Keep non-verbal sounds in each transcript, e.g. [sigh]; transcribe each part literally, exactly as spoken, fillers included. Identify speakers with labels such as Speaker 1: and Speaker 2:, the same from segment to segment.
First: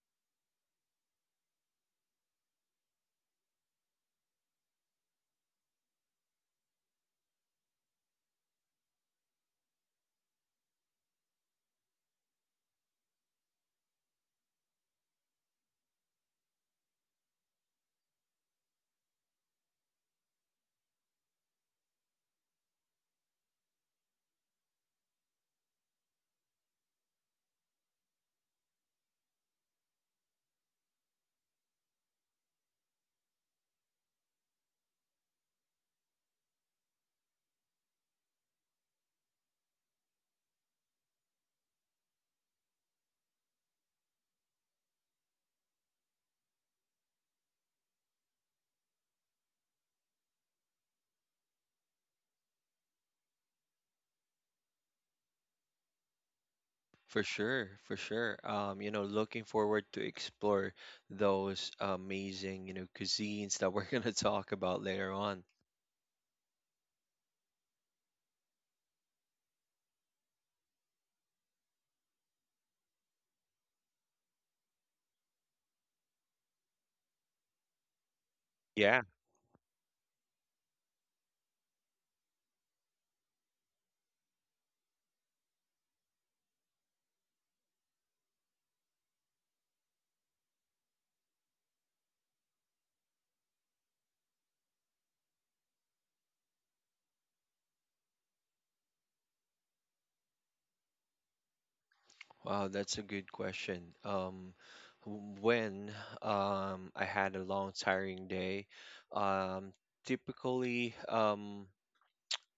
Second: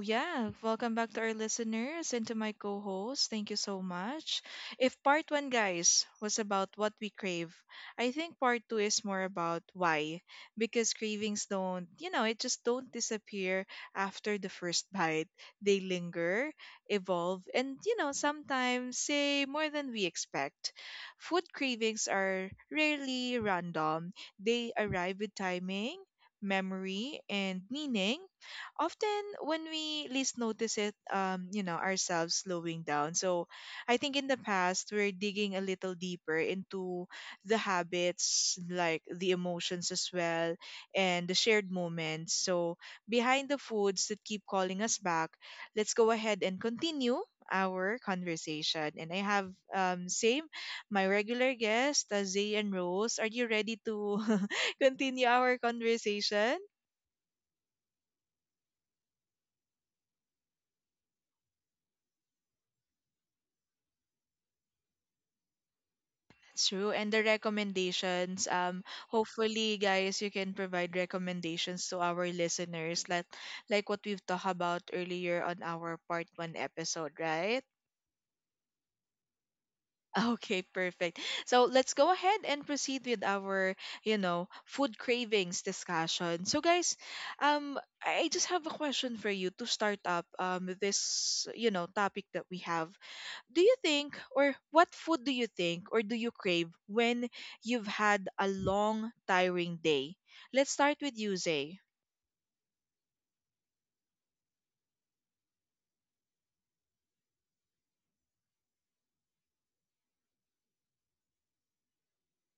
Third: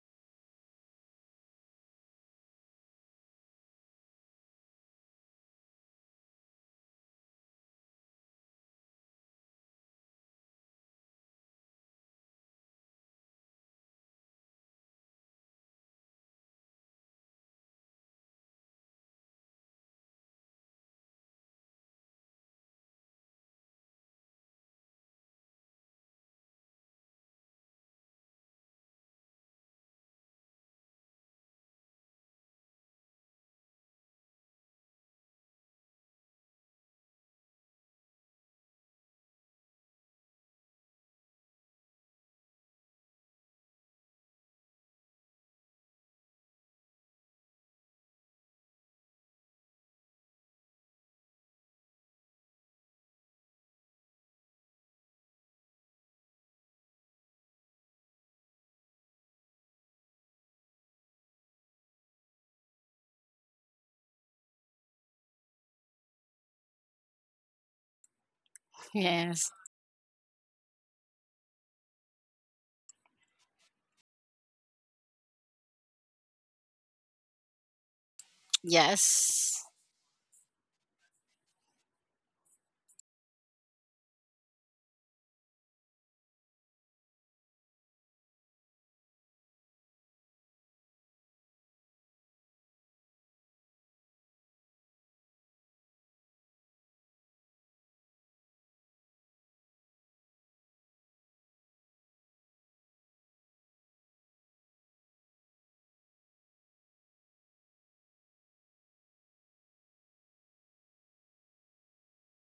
Speaker 1: yeah, Welcome back to our listeners and to my co host. Thank you so much. If part one, guys, was about what we crave, I think part two is more about why. Because cravings don't, you know, it just don't disappear after the first [laughs] bite. They linger, evolve, and, you know, sometimes say more than we expect. Food cravings are rarely random, they arrive with timing, memory, and meaning, often when we least notice it, um, you know, ourselves slowing down. So I think in the past, we're digging a little deeper into the habits, like the emotions as well, and the shared moments. So behind the foods that keep calling us back, let's go ahead and continue our conversation. And I have um, same my regular guest, uh, Zay and Rose. Are you ready to [laughs] continue our conversation?
Speaker 2: For sure, for sure. Um, you know, looking forward to explore those amazing, you know, cuisines that we're [laughs] gonna talk about later on.
Speaker 1: True. And the recommendations. Um,
Speaker 3: Yes.
Speaker 1: hopefully, guys, you can provide recommendations to our listeners, like like what we've talked about earlier on our part one episode, right? [laughs]
Speaker 2: Yeah.
Speaker 3: Yes.
Speaker 1: Okay, perfect. So let's go ahead and proceed with our, you know, food cravings discussion. So guys, um, I just have a question for you to start up um this, you know, topic that we have. Do you think, or what food do you think, or do you crave when you've had a long, tiring day? Let's start with you, Zay.
Speaker 2: Wow, that's a good question. Um, w- when um I had a long tiring day, um, typically um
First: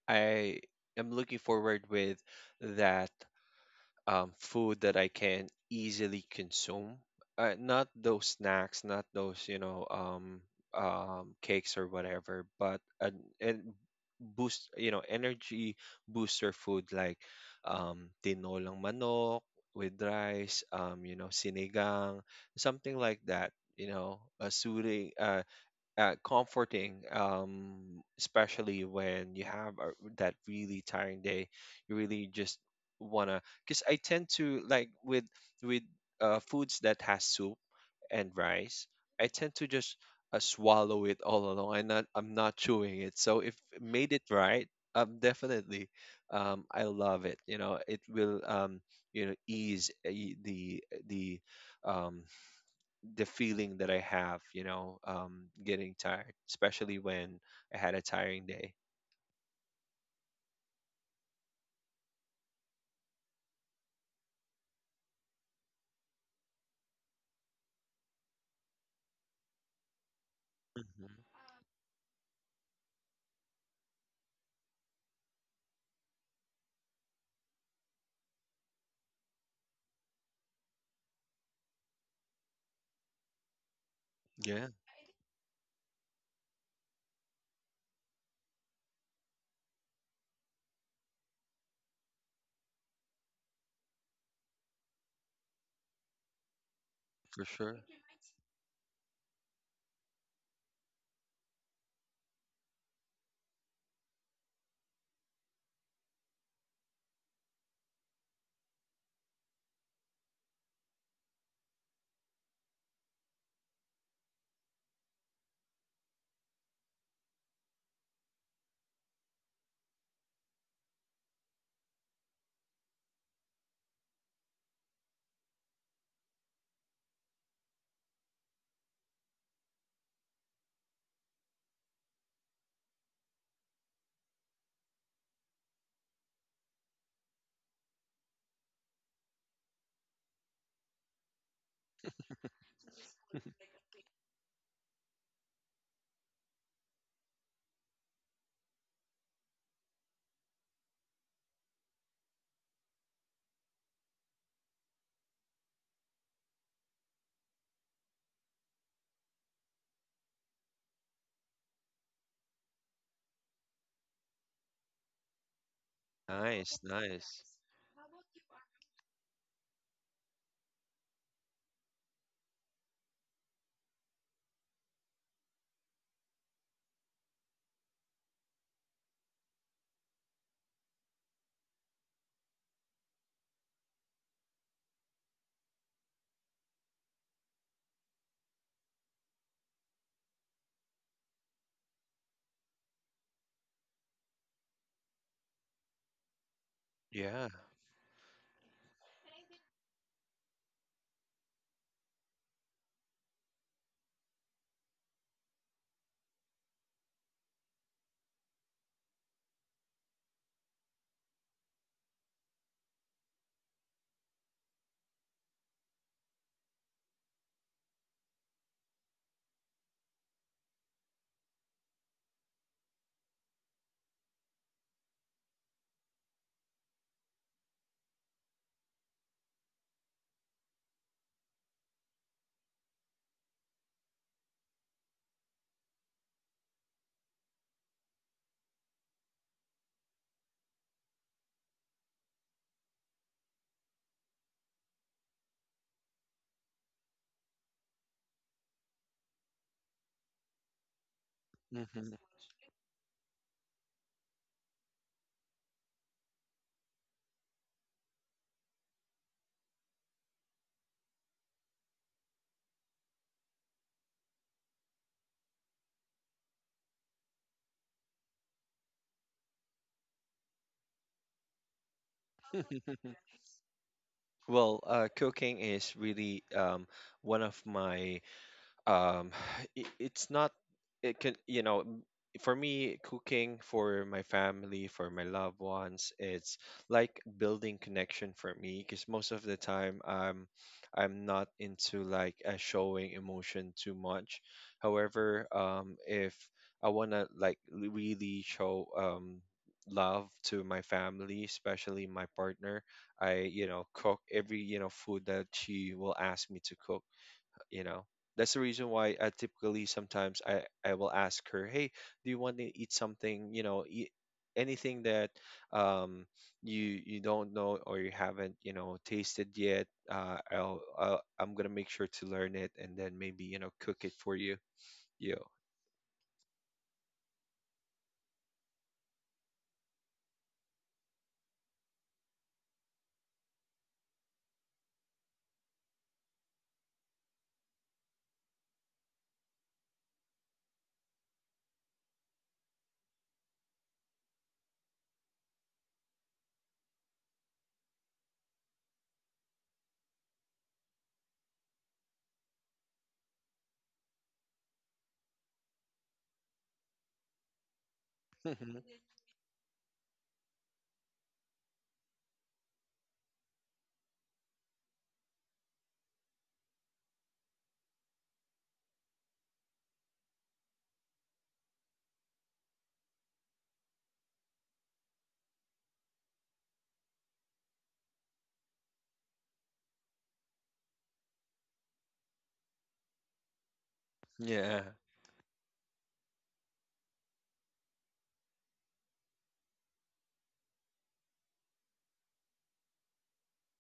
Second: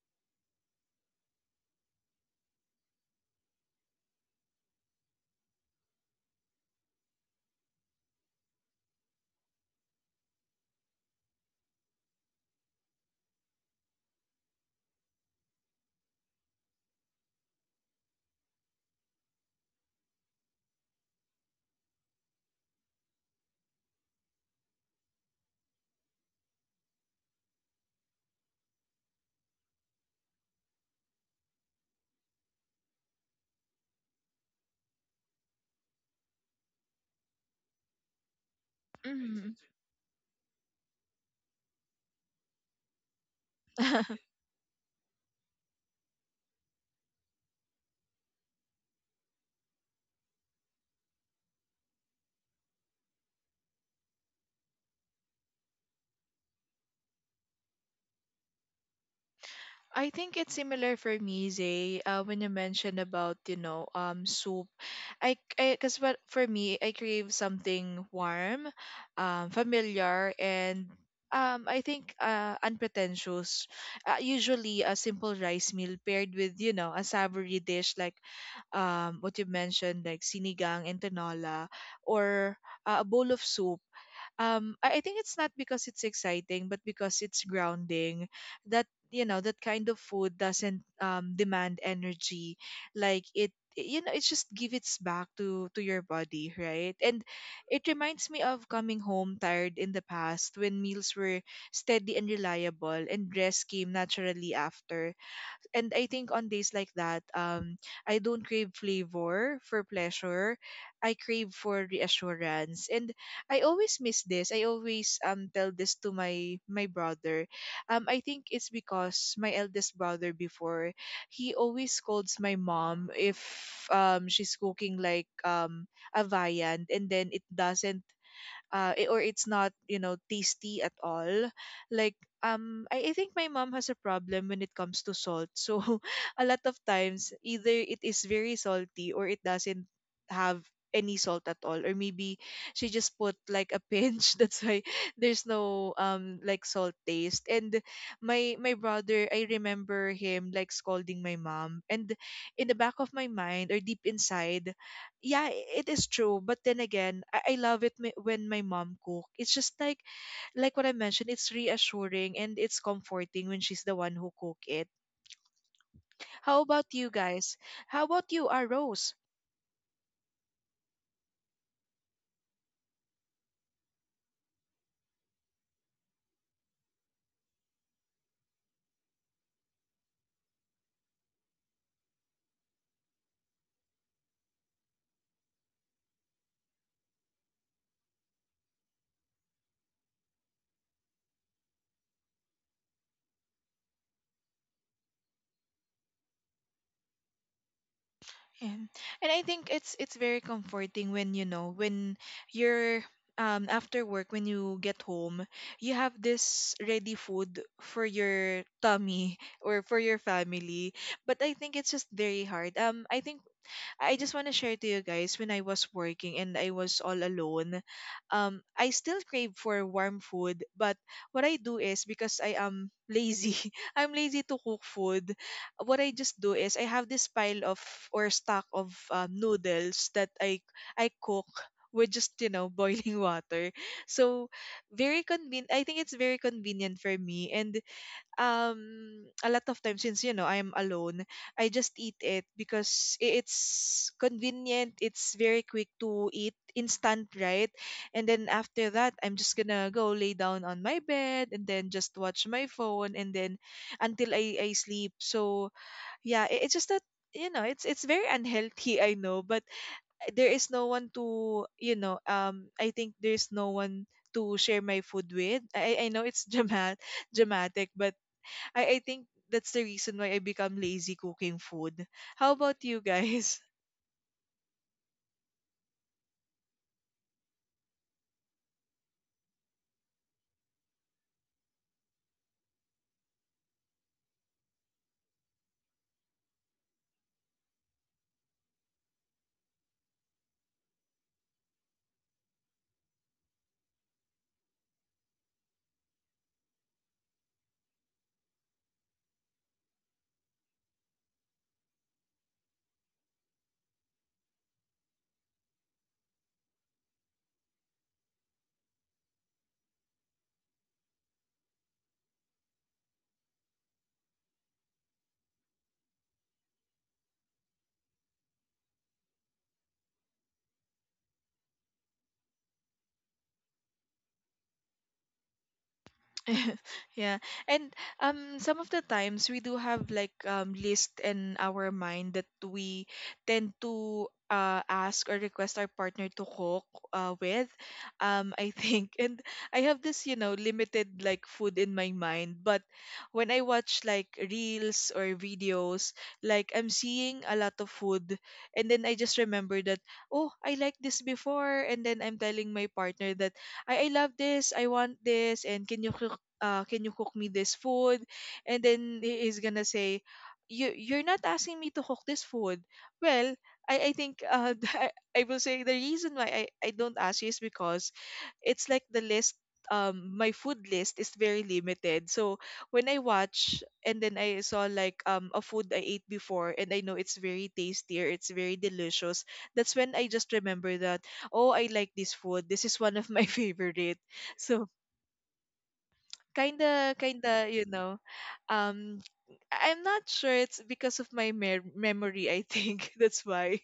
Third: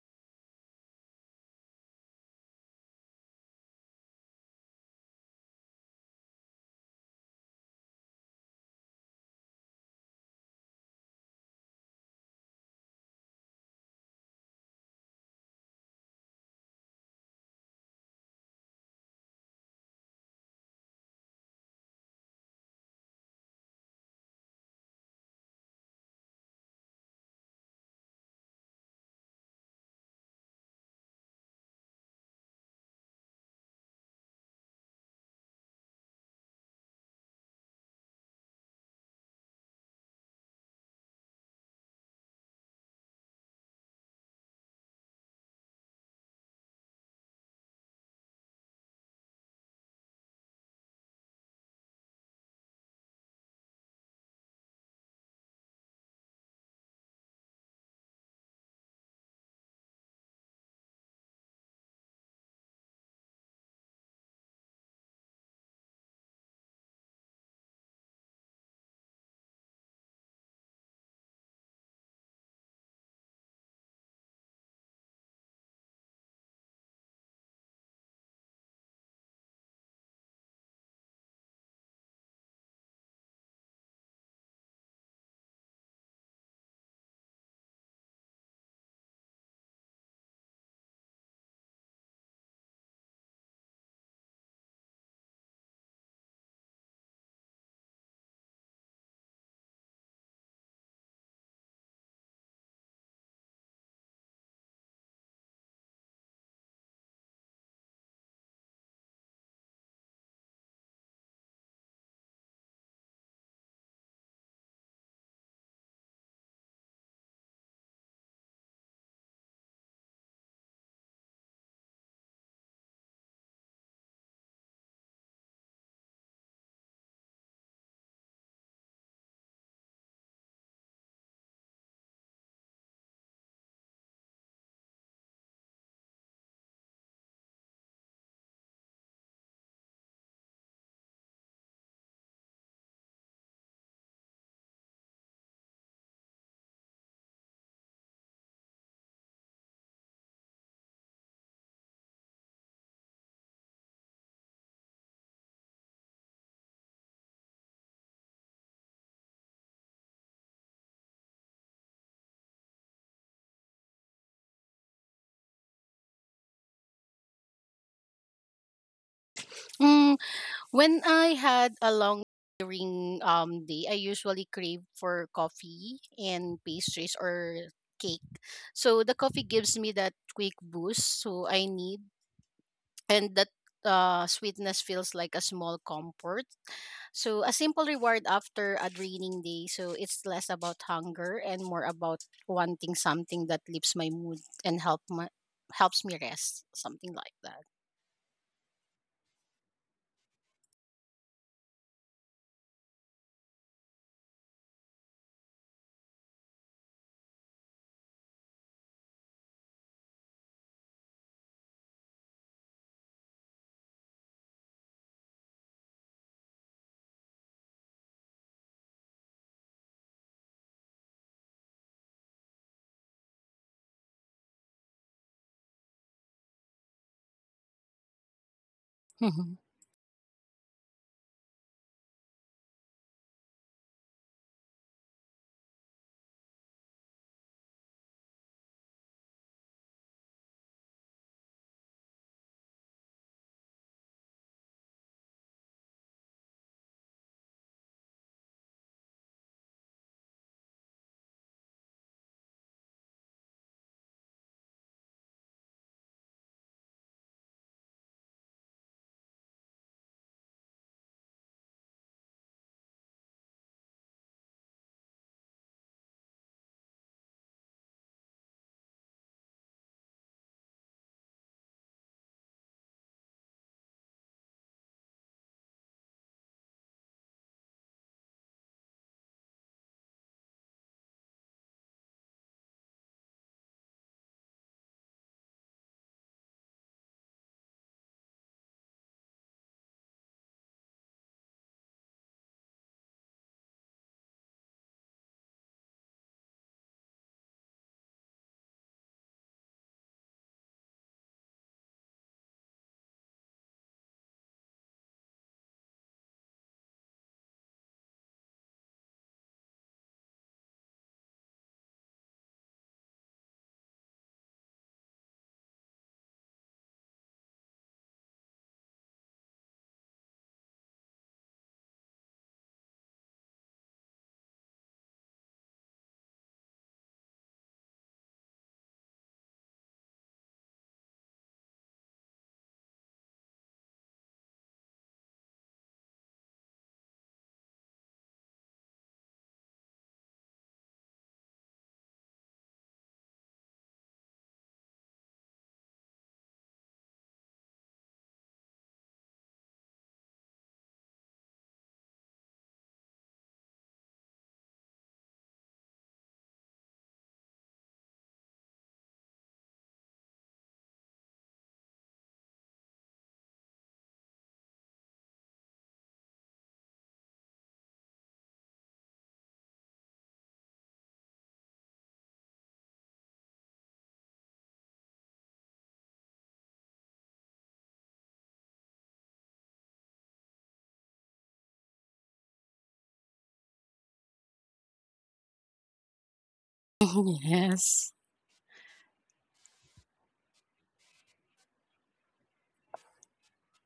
Speaker 2: I am looking forward with that. Um, food that I can easily consume. Uh, not those snacks, not those you know um, um, cakes or whatever, but an, and boost you know energy booster food like um, tinolang manok with rice, um, you know sinigang, something like that. You know, a suri, uh, uh, comforting, um, especially when you have a, that really tiring day. You really just wanna, because I tend to like with with uh, foods that has soup and rice. I
Speaker 1: Hmm.
Speaker 2: tend to just uh, swallow it all along. I'm not I'm not chewing it. So if made it
Speaker 1: [laughs]
Speaker 2: right, um, definitely, um, I love it. You know, it will, um, you know, ease uh, y- the the um the feeling that I have, you know, um, getting tired, especially when I had a tiring day.
Speaker 1: I think it's similar for me, Zay, uh, when you mentioned about, you know, um, soup. I, because what for me, I crave something warm, um, familiar, and
Speaker 2: Hmm
Speaker 1: um, I think uh, unpretentious. Uh, usually, a simple rice meal paired with, you know, a savory dish like um, what you mentioned, like sinigang and tinola, or uh, a bowl of soup.
Speaker 2: Yeah,
Speaker 1: Um, I, I think it's not because it's exciting, but because it's grounding. That, you know, that kind of food doesn't um, demand energy. Like it, you know, it just gives it back to to your body, right? And
Speaker 2: for sure.
Speaker 1: it reminds me of coming home tired in the past, when meals were steady and reliable, and rest came naturally after. And I think on days like that, um, I don't crave flavor for pleasure. I crave for reassurance. And I always miss this. I always um tell this to my my brother. Um, I think it's because my eldest brother before, he always scolds my mom if um she's cooking like um a viand and then it doesn't uh, i- or it's not, you know, tasty at all, like um I, I think my mom has a problem when it comes to salt, so [laughs] a lot of times either it is very salty or it doesn't have any salt at all, or maybe she just put like a
Speaker 2: [laughs]
Speaker 1: pinch [laughs] that's why there's no um like salt taste. And my my brother, I remember him like scolding my mom, and in the back of my mind or deep inside, yeah, i- it is true. But then again, i, I love it m- when my mom cook, it's just like like what I mentioned, it's reassuring and it's comforting when she's the one who cook it. How
Speaker 2: Nice,
Speaker 1: about you
Speaker 2: nice.
Speaker 1: guys? How about you, are rose?
Speaker 3: Mm, when I had a long tiring um day, I usually crave for coffee and pastries or cake. So the coffee gives me that quick boost so I need and that uh, sweetness feels like a small comfort. So a simple reward after a draining day. So it's less about hunger and more about wanting something that lifts my mood and help my helps me rest. Something like
Speaker 2: Yeah.
Speaker 3: that.
Speaker 1: And, and i think it's it's very comforting when, you know, when you're um after work, when you get home, you have this ready food for your tummy [laughs] or for your family. But I think it's just very hard. Um i think I just want to share to you guys, when I was working and I was all alone, um, I still crave for warm food. But what I do is, because I am lazy, [laughs] I'm lazy to cook food. What I just do is I have this pile of or stock of um,
Speaker 3: [laughs]
Speaker 1: noodles that I I cook with just, you know, [laughs] boiling water. So very convenient. I think it's very convenient for me. And um a lot of times, since, you know, I am alone, I just eat it because i- it's convenient, it's very quick to eat, instant, right? And then after that, I'm just gonna go lay down on my bed and then just
Speaker 2: hmm
Speaker 1: watch my phone and then until I I sleep. So yeah, i- it's just that, you know, it's it's very unhealthy. [laughs] I know, but there is no one to, you know, um i think there's no one to share my food with. I i know it's [laughs] dramatic dramatic but I I think that's the reason why I become lazy cooking food. How about you
Speaker 2: [laughs]
Speaker 1: guys?
Speaker 2: Well, uh, cooking is really um, one of my um [sighs] it, it's not it can you know m- for me, cooking for my family, for my loved ones, it's like building connection for me because most of the time i'm i'm not into like uh, showing emotion too much. However, um if I want to like l- really show um love to my family, especially my partner. I, you know, cook every, you know, food that she will ask me to cook, you know. That's the reason why I typically, sometimes I I will ask her, hey, do you want to eat something, you know, eat anything that um you, you don't know or you haven't, you know, tasted yet. uh I'll, I'll I'm gonna make sure to learn it and then maybe, you know, cook it for you. Yo.
Speaker 1: [laughs] Yeah. And um, some of the times we do have like um list in our mind that we tend to uh ask or request our partner to cook uh with um I think [laughs] And I have this, you know, limited like food in my mind, but when I watch like reels or videos, like I'm seeing a lot of food, and then I just remember that, oh, I like this before. And then I'm telling my partner that, I, I love this, I want this, and can you cook, uh, can you cook me this food? And
Speaker 2: [laughs]
Speaker 1: then he is gonna say, you you're not asking me to cook this food. Well, I, I think, uh, [laughs] I I will say the reason why I, I don't ask you is because it's like the list, um my food list is very limited. So when I watch and then I saw like um a food I ate before and I know it's very tasty, it's very delicious, that's when I just remember that, oh, I like this food, this is one of my [laughs] favorite.
Speaker 2: yeah.
Speaker 1: So kinda
Speaker 3: [laughs]
Speaker 1: kinda you
Speaker 3: Yes.
Speaker 1: know, um, I- i'm not sure it's because of my mer- memory, I think. [laughs] That's why.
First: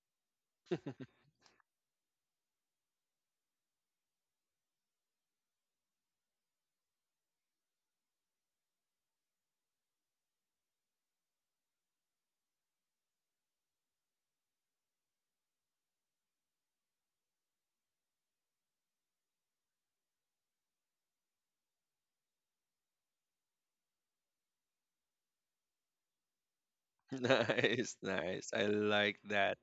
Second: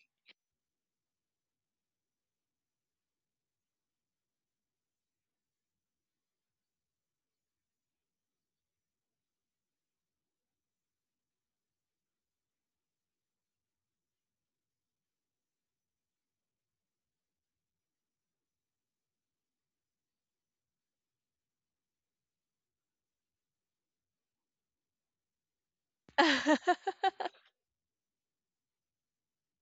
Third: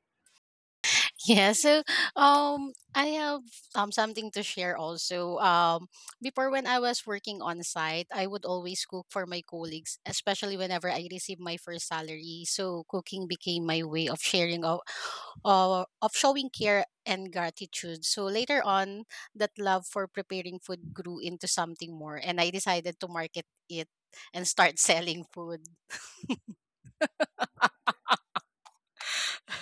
Speaker 2: [laughs]
Speaker 3: Yeah, so um I have um something to share also. Um before when I was working on site, I would always cook for my colleagues, especially whenever I received my first salary. So cooking became my way of sharing of uh, of showing care and gratitude. So later on, that love for preparing food grew into something more and I decided to market it and start [laughs] selling food.
Speaker 1: [laughs]
Speaker 2: nice, nice. I like that.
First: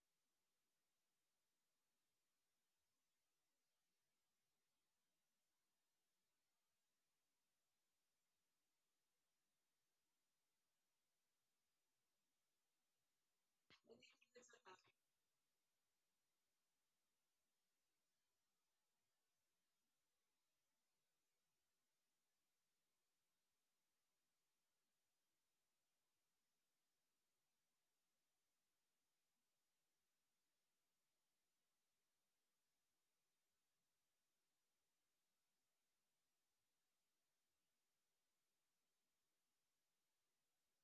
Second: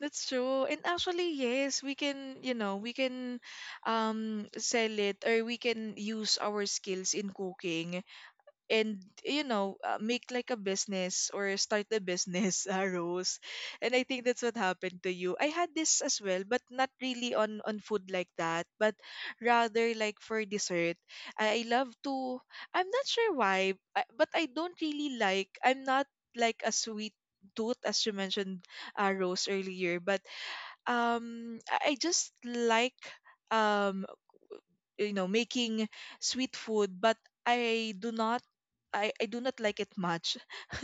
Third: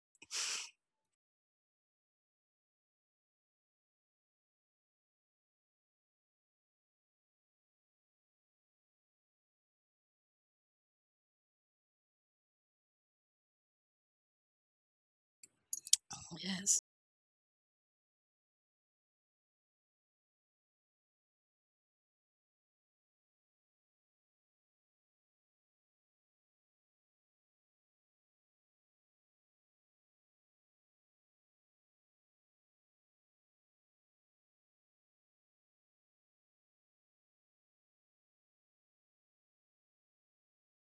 Speaker 1: That's true. And actually, yes, we can, you know, we can um, sell it or we can use our skills in cooking and, you know, uh, make like a business or start a business. [laughs] Uh, Rose, and I think that's what happened to you. I had this as well, but
Speaker 3: Yes.
Speaker 1: not really on on food like that, but rather like for dessert. I, I love to, I'm not sure why I- but I don't really like, I'm not like a sweet tooth as you mentioned, uh, Rose, earlier. But um, I I just like um you know, making sweet food, but I do not, I, I do not like it much. [laughs]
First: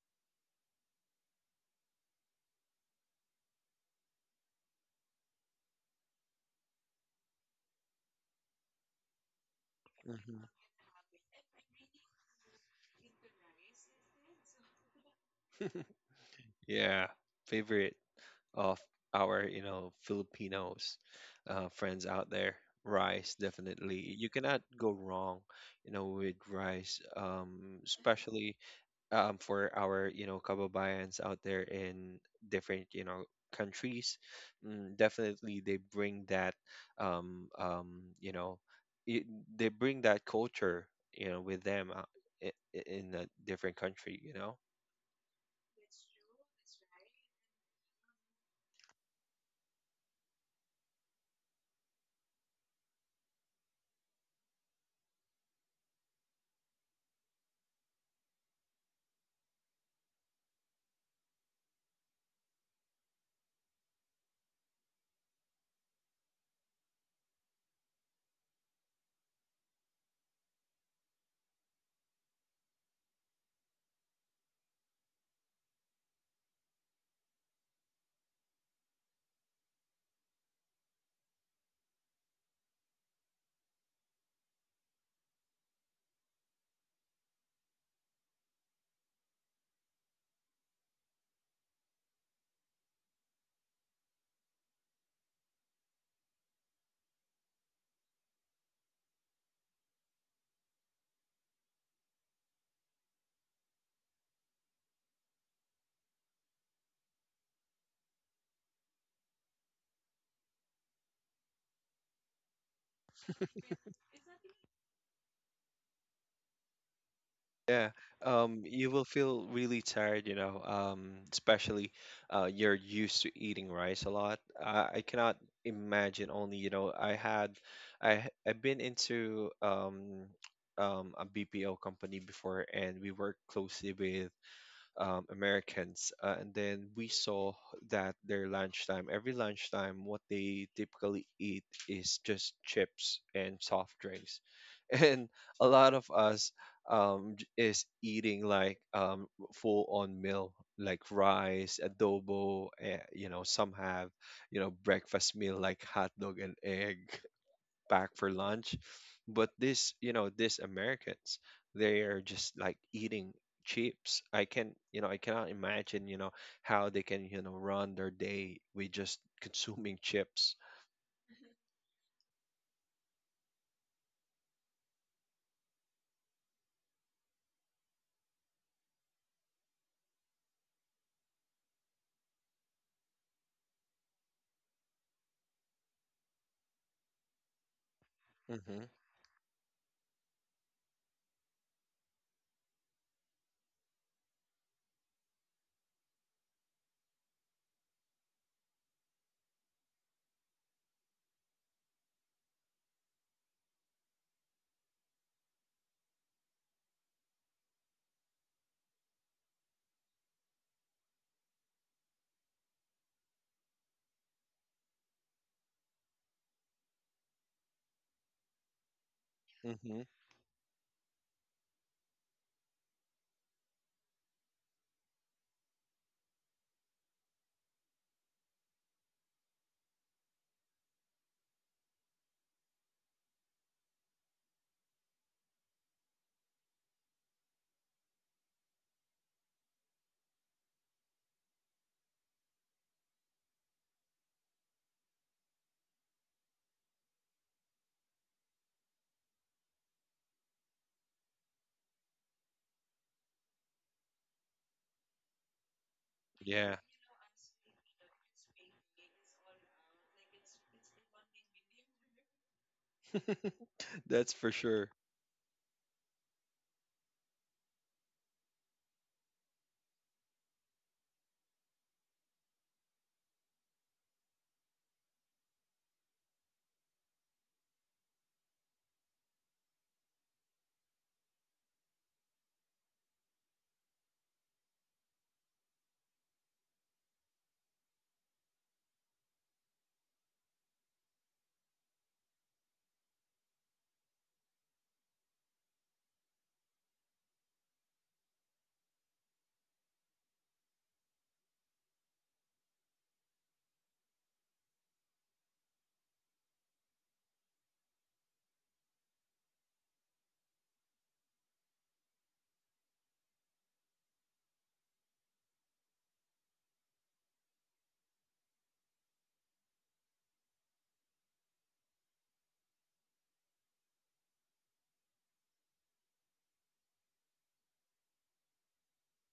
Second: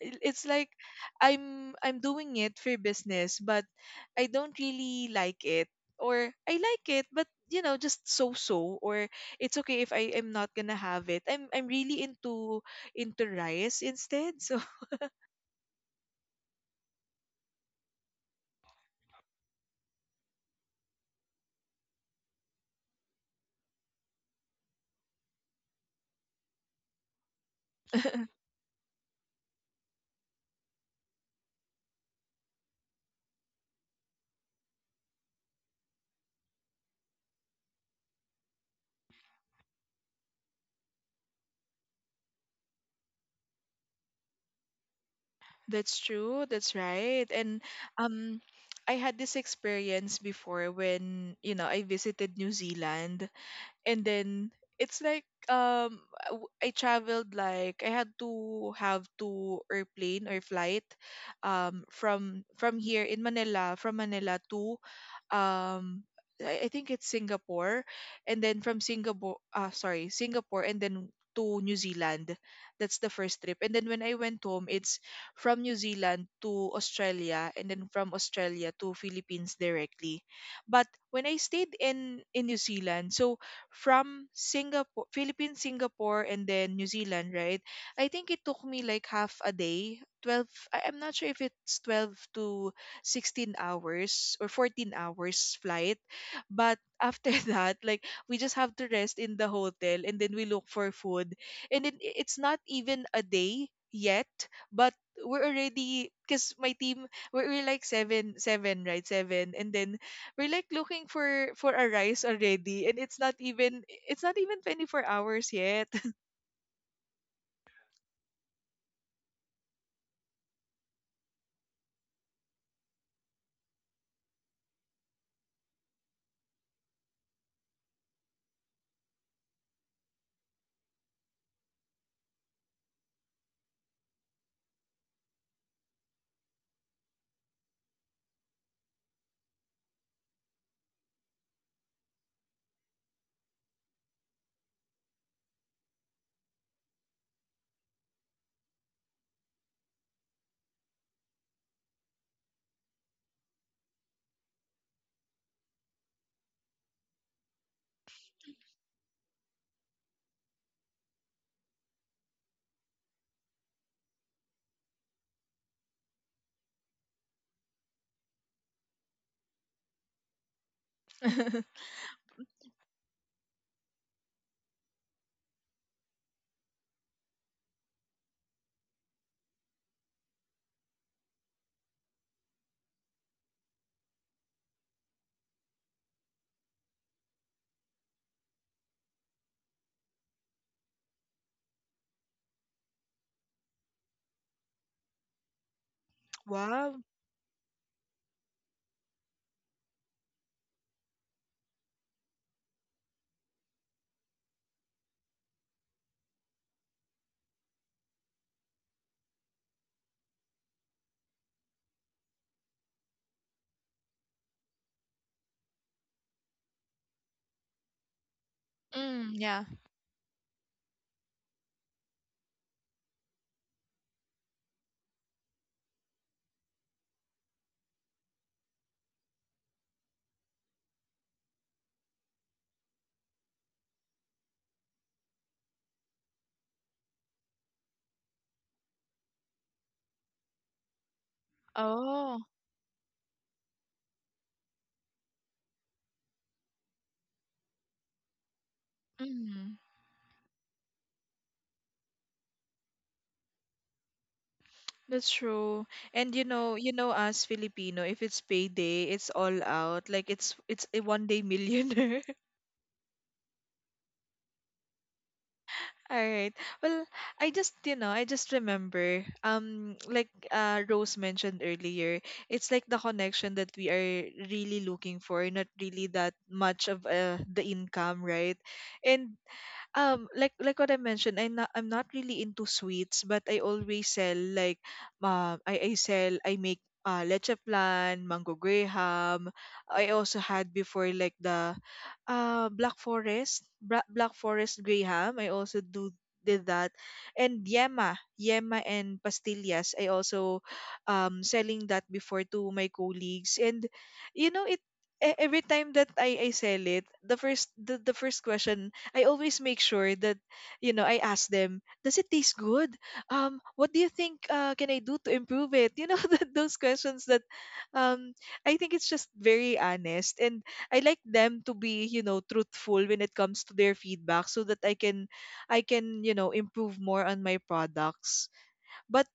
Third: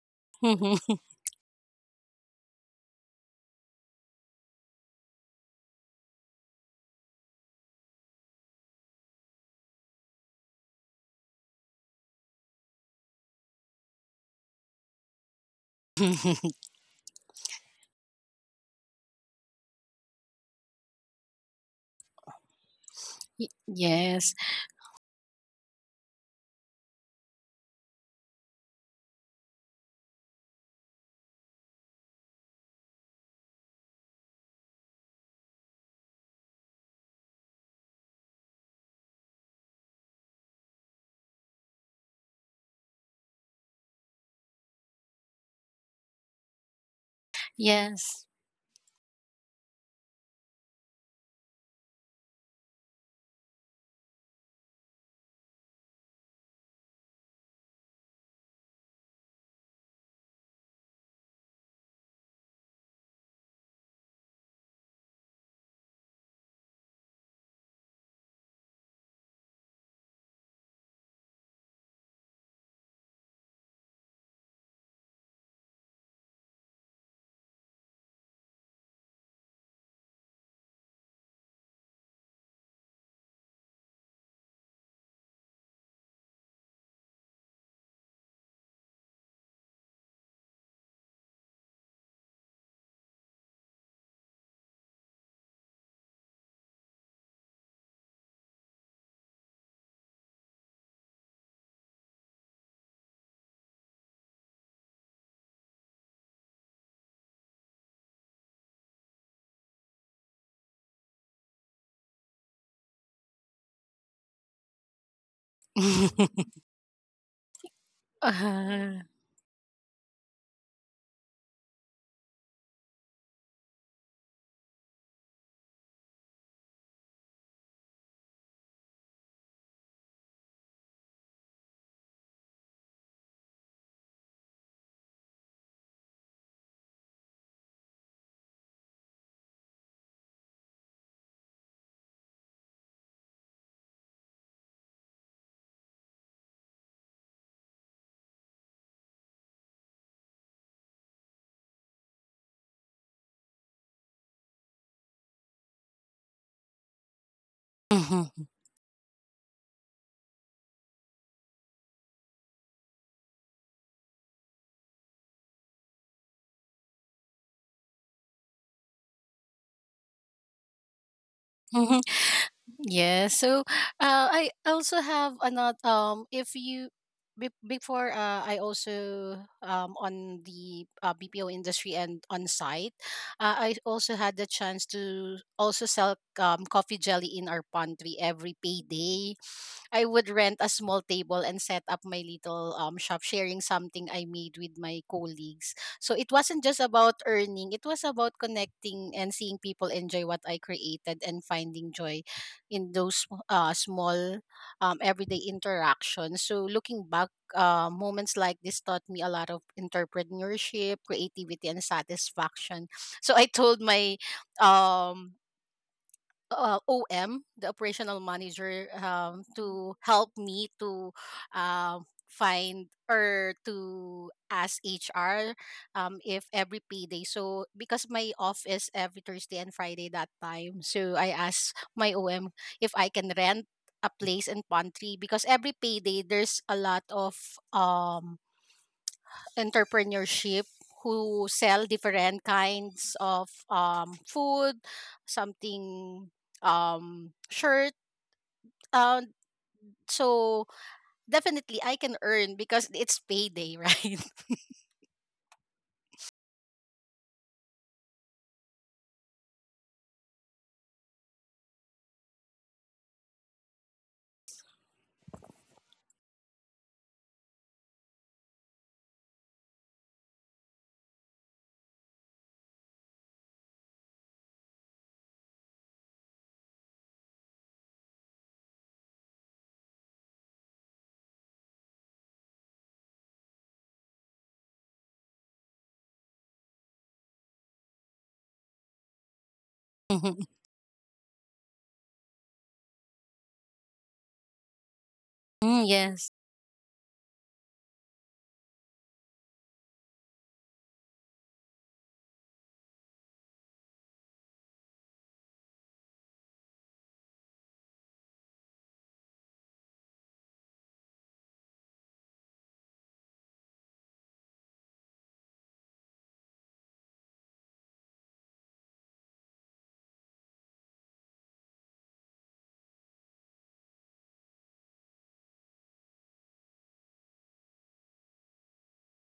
Speaker 1: It- it's like
Speaker 3: [laughs]
Speaker 1: I'm I'm doing it for business, but I don't really like it, or I like it, but, you know, just so so, or it's okay if I am
Speaker 2: Mhm.
Speaker 1: not gonna have it. I'm I'm really into into rice instead. So
Speaker 2: [laughs]
Speaker 3: [laughs]
Speaker 2: Yeah, favorite of our, you know, Filipinos uh, friends out there. Rice,
Speaker 3: Y-
Speaker 2: definitely. You
Speaker 3: yes.
Speaker 2: cannot go wrong, you know, with rice, um,
Speaker 1: [laughs]
Speaker 2: especially um, for our, you know, kababayans out there in different, you know, countries. Mm, definitely, they bring that, um, um, you know, it, they bring that culture, you know, with them, uh, i- i- in a different country, you know.
Speaker 1: that's true. That's right. And
Speaker 3: Yes.
Speaker 1: um, I had this experience before when, you know, I visited New Zealand. And then it's like, um, I w- I traveled, like I had to have to airplane or flight um from from here in Manila, from Manila to um I I think it's Singapore, and then from Singapore, ah sorry, Singapore and then to New Zealand. That's the first trip. And then when I went home, it's from New Zealand to Australia, and then from Australia to Philippines directly. But when I stayed in in New Zealand, so from Singapore, Philippines, Singapore, and then New Zealand, right? I think it took me like half a day, twelve, I- I'm not sure if it's twelve to sixteen hours or fourteen hours flight. But after [laughs] that, like, we just have to rest in the hotel and then we look for food. And then i- it's not even a day yet, but we're already, because my team, we're, we're like seven seven right seven and then we're like looking for for a rice already, and it's not even, it's not even twenty-four hours yet.
Speaker 3: [laughs]
Speaker 2: Yeah, um, you
Speaker 3: Uh,
Speaker 2: will feel really tired, you know, um, especially uh, you're used to eating rice a lot. I, I cannot imagine only, you know, I had, I h- I've been into um, um, a B P O company before, and we work closely with um, Americans. Uh, and then we saw that their lunchtime, every lunchtime, what they typically eat is just chips and soft drinks. [laughs] And a lot of us um, j- is eating like um, full on meal, like rice, adobo, eh, you know, some have, you know, breakfast meal like hot dog and egg pack for
Speaker 3: mhm,
Speaker 2: lunch. But this, you know, these Americans, they are just like eating chips. I can, you know, I cannot imagine, you know, how they can, you know, run their day with just [laughs] consuming chips.
Speaker 1: [laughs]
Speaker 3: mhm. Yeah. So, uh, I also have another. Um, if you be- before, uh, I also um on the uh, B P O industry and on site, uh, I also had the chance to also sell um coffee jelly in our pantry every
Speaker 2: Mm-hmm.
Speaker 3: payday. I would rent a small table and set up my little um shop, sharing something I made with my colleagues. So it wasn't just
Speaker 1: Wow.
Speaker 3: about earning, it was about connecting and seeing people enjoy what I created and finding joy in those uh, small um everyday interactions. So looking back, uh, moments like this taught me a lot of entrepreneurship, creativity, and satisfaction. So I told my um uh, O M, the operational manager,
Speaker 1: Mm,
Speaker 3: um,
Speaker 1: yeah.
Speaker 3: to
Speaker 2: Mm-hmm.
Speaker 3: help me to um, find or to ask H R um, if every payday. So because my office every Thursday and Friday that time, so I asked my O M if I can rent a place in Pantry, because every payday there's a lot of um entrepreneurship who sell
Speaker 1: Oh,
Speaker 3: different kinds of um, food, something um, shirt. Uh,
Speaker 1: mm,
Speaker 3: so definitely I can earn because it's payday, [laughs] right?
Speaker 1: that's true. And, you know,
Speaker 2: Yeah.
Speaker 1: you know us Filipino, if it's payday, it's all out. Like it's it's a one day [laughs] millionaire.
Speaker 2: [laughs] That's for sure.
Speaker 1: All right. Well, I just, you know, I just remember, um, like uh, Rose mentioned earlier, it's like the connection that we are really looking for, not really that much of uh, the income, right? And um, like like what I mentioned, I'm not, I'm not really into sweets, but I always sell like, um, I, I sell, I make uh, leche plan, mango graham. I also
Speaker 3: Mhm.
Speaker 1: had before like the uh, Black Forest, Bra- Black Forest Graham. I also
Speaker 3: Mm,
Speaker 1: do
Speaker 3: yes.
Speaker 1: did that. And Yema, Yema and Pastillas. I also um, selling that before to my colleagues. And you know it, e- every time that I, I sell it, the first the, the first question, I always make sure that, you know, I ask them, does it taste good? Um, what do you think uh, can I do to improve it? You know, [laughs] that those questions that um I think it's just very honest, and I like them to be, you know, truthful when it comes to their feedback so that I can I can, you know, improve more on my products. But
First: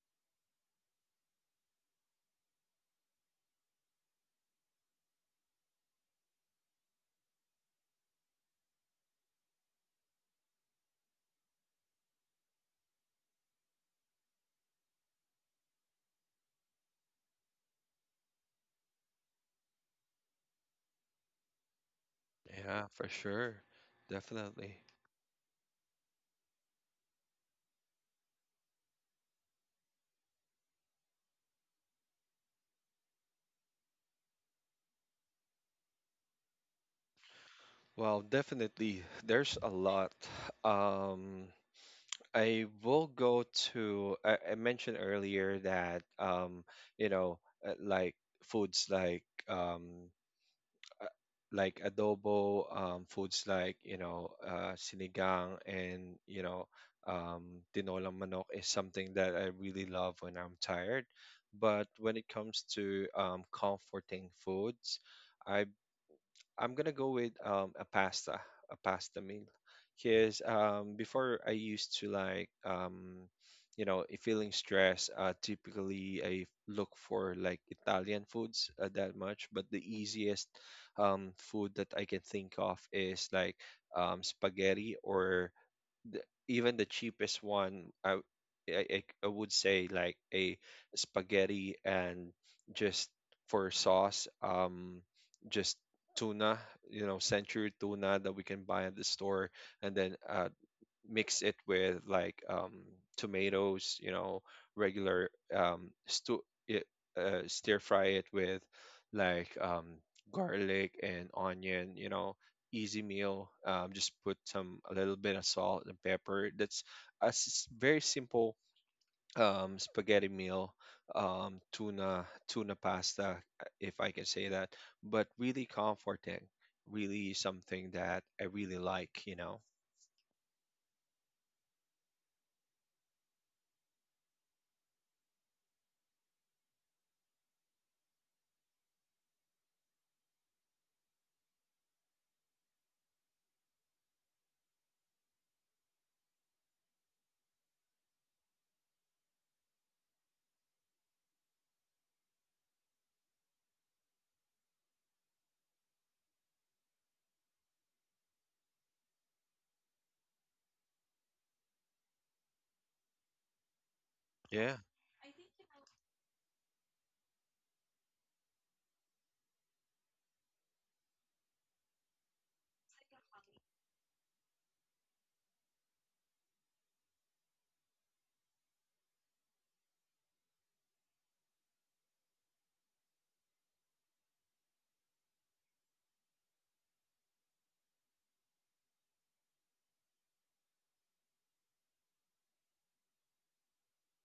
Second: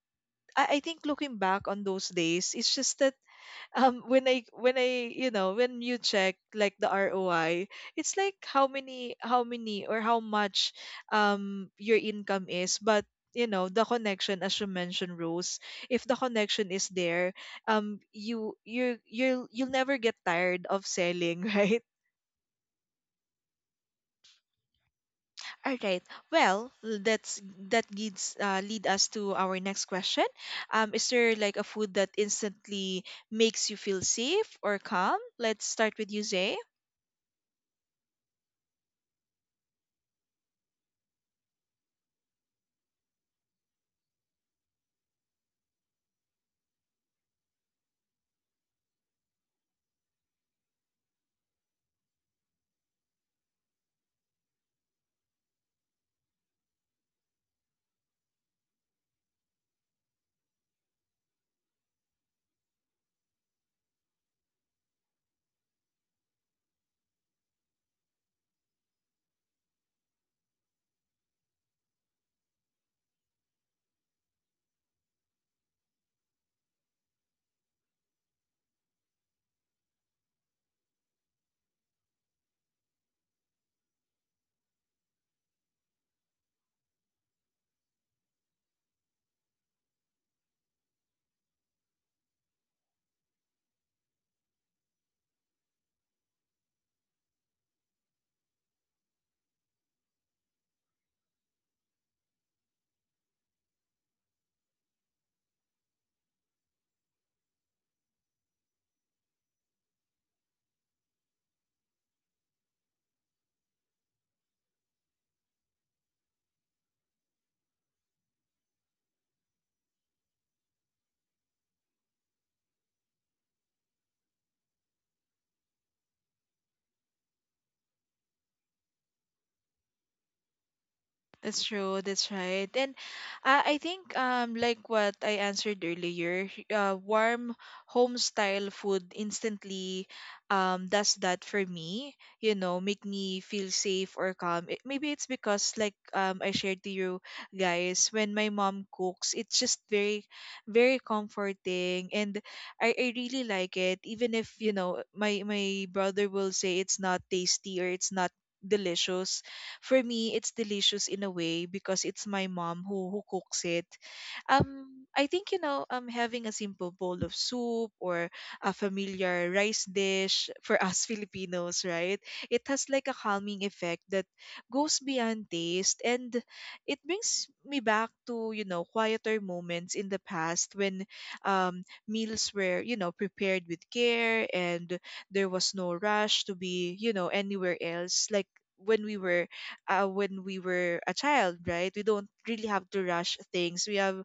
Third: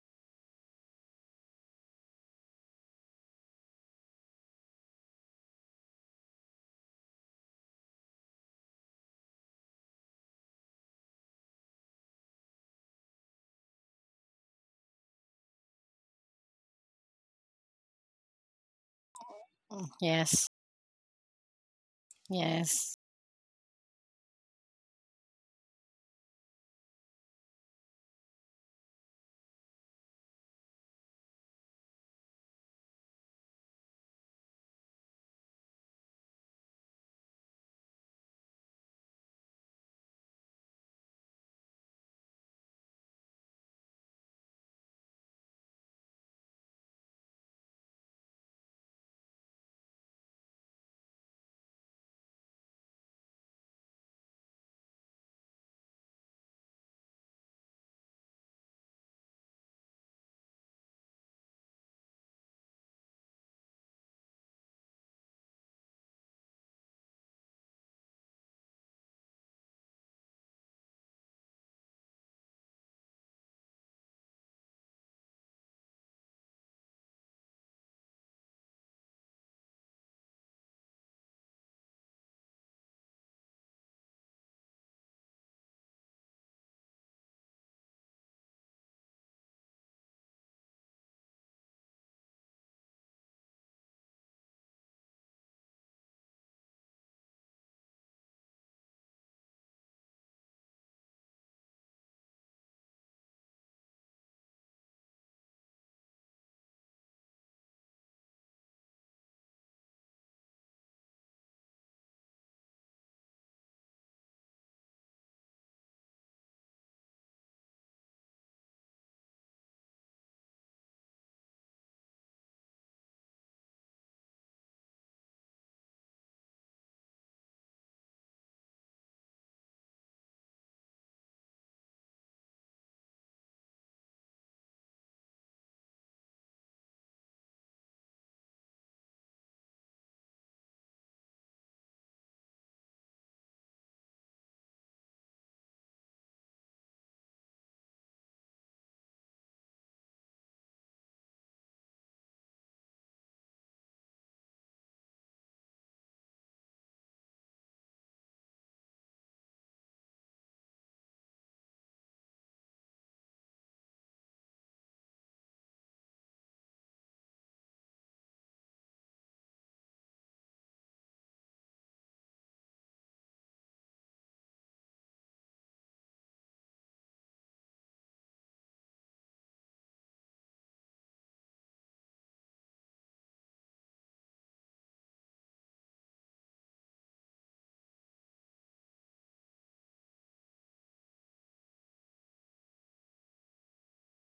Speaker 1: I, I think looking back on those days, it's just that [laughs] um when I when I you know when you check like the R O I, it's like how many how many or how much um your income is, but you know the connection, as you mentioned, Rose, if the connection is there, um you you you you'll you'll
Speaker 3: Mm,
Speaker 1: never get
Speaker 3: yes.
Speaker 1: tired of selling, [laughs] right?
Speaker 2: Yeah,
Speaker 3: Yes.
Speaker 2: for sure. Definitely.
Speaker 1: All right. Well, that's that leads uh, lead us to our next question. Um, is there like a food that instantly makes you feel safe or calm? Let's start with you, Zay.
Speaker 2: Well, definitely, there's a lot. Um, I will go to I, I mentioned earlier that, um you know uh, like foods like, um uh, like adobo, um foods like, you know, uh sinigang and, you know, um tinolang manok is something that I really love when I'm tired. But when it comes to um comforting foods, I I'm gonna go with um, a pasta, a pasta meal, because, um, before I used to like, um, you know, if feeling stressed. Uh, typically I look for like Italian foods, uh, that much. But the easiest um, food that I can think of is like um, spaghetti or the, even the cheapest one, I, I I I would say like a spaghetti and just for sauce, um, just tuna, you know, century tuna that we can buy at the store, and then a mix it with like um, tomatoes, you know, regular um, stu- it, uh, stir fry it with like um, garlic and onion, you know, easy meal. Um, just put some a little bit of salt and pepper. That's a s- very simple um, spaghetti meal, um, tuna tuna pasta, uh, if I can say that, but really comforting. Really something that I really like, you know.
Speaker 1: That's true. That's right. And uh, I think um like what I answered earlier, h- uh, warm home style food instantly um does that for me. You know, make me feel safe or calm. It, maybe it's because like um I shared to you guys when my mom cooks, it's just very very comforting, and I, I really like it, even if, you know, my my brother will say it's not tasty or it's not delicious, for me it's delicious in a way because it's my mom who who cooks it.
Speaker 2: Yeah,
Speaker 1: um I think, you know, um having a simple bowl of soup or a familiar rice dish for us [laughs] Filipinos, right? It has like a calming effect that goes beyond taste, and it brings me back to, you know, quieter moments in the past when um meals were, you know, prepared with care, and there was no rush to be, you know, anywhere else. Like when we were uh, when we were a child, right? We don't really have to rush things. We have,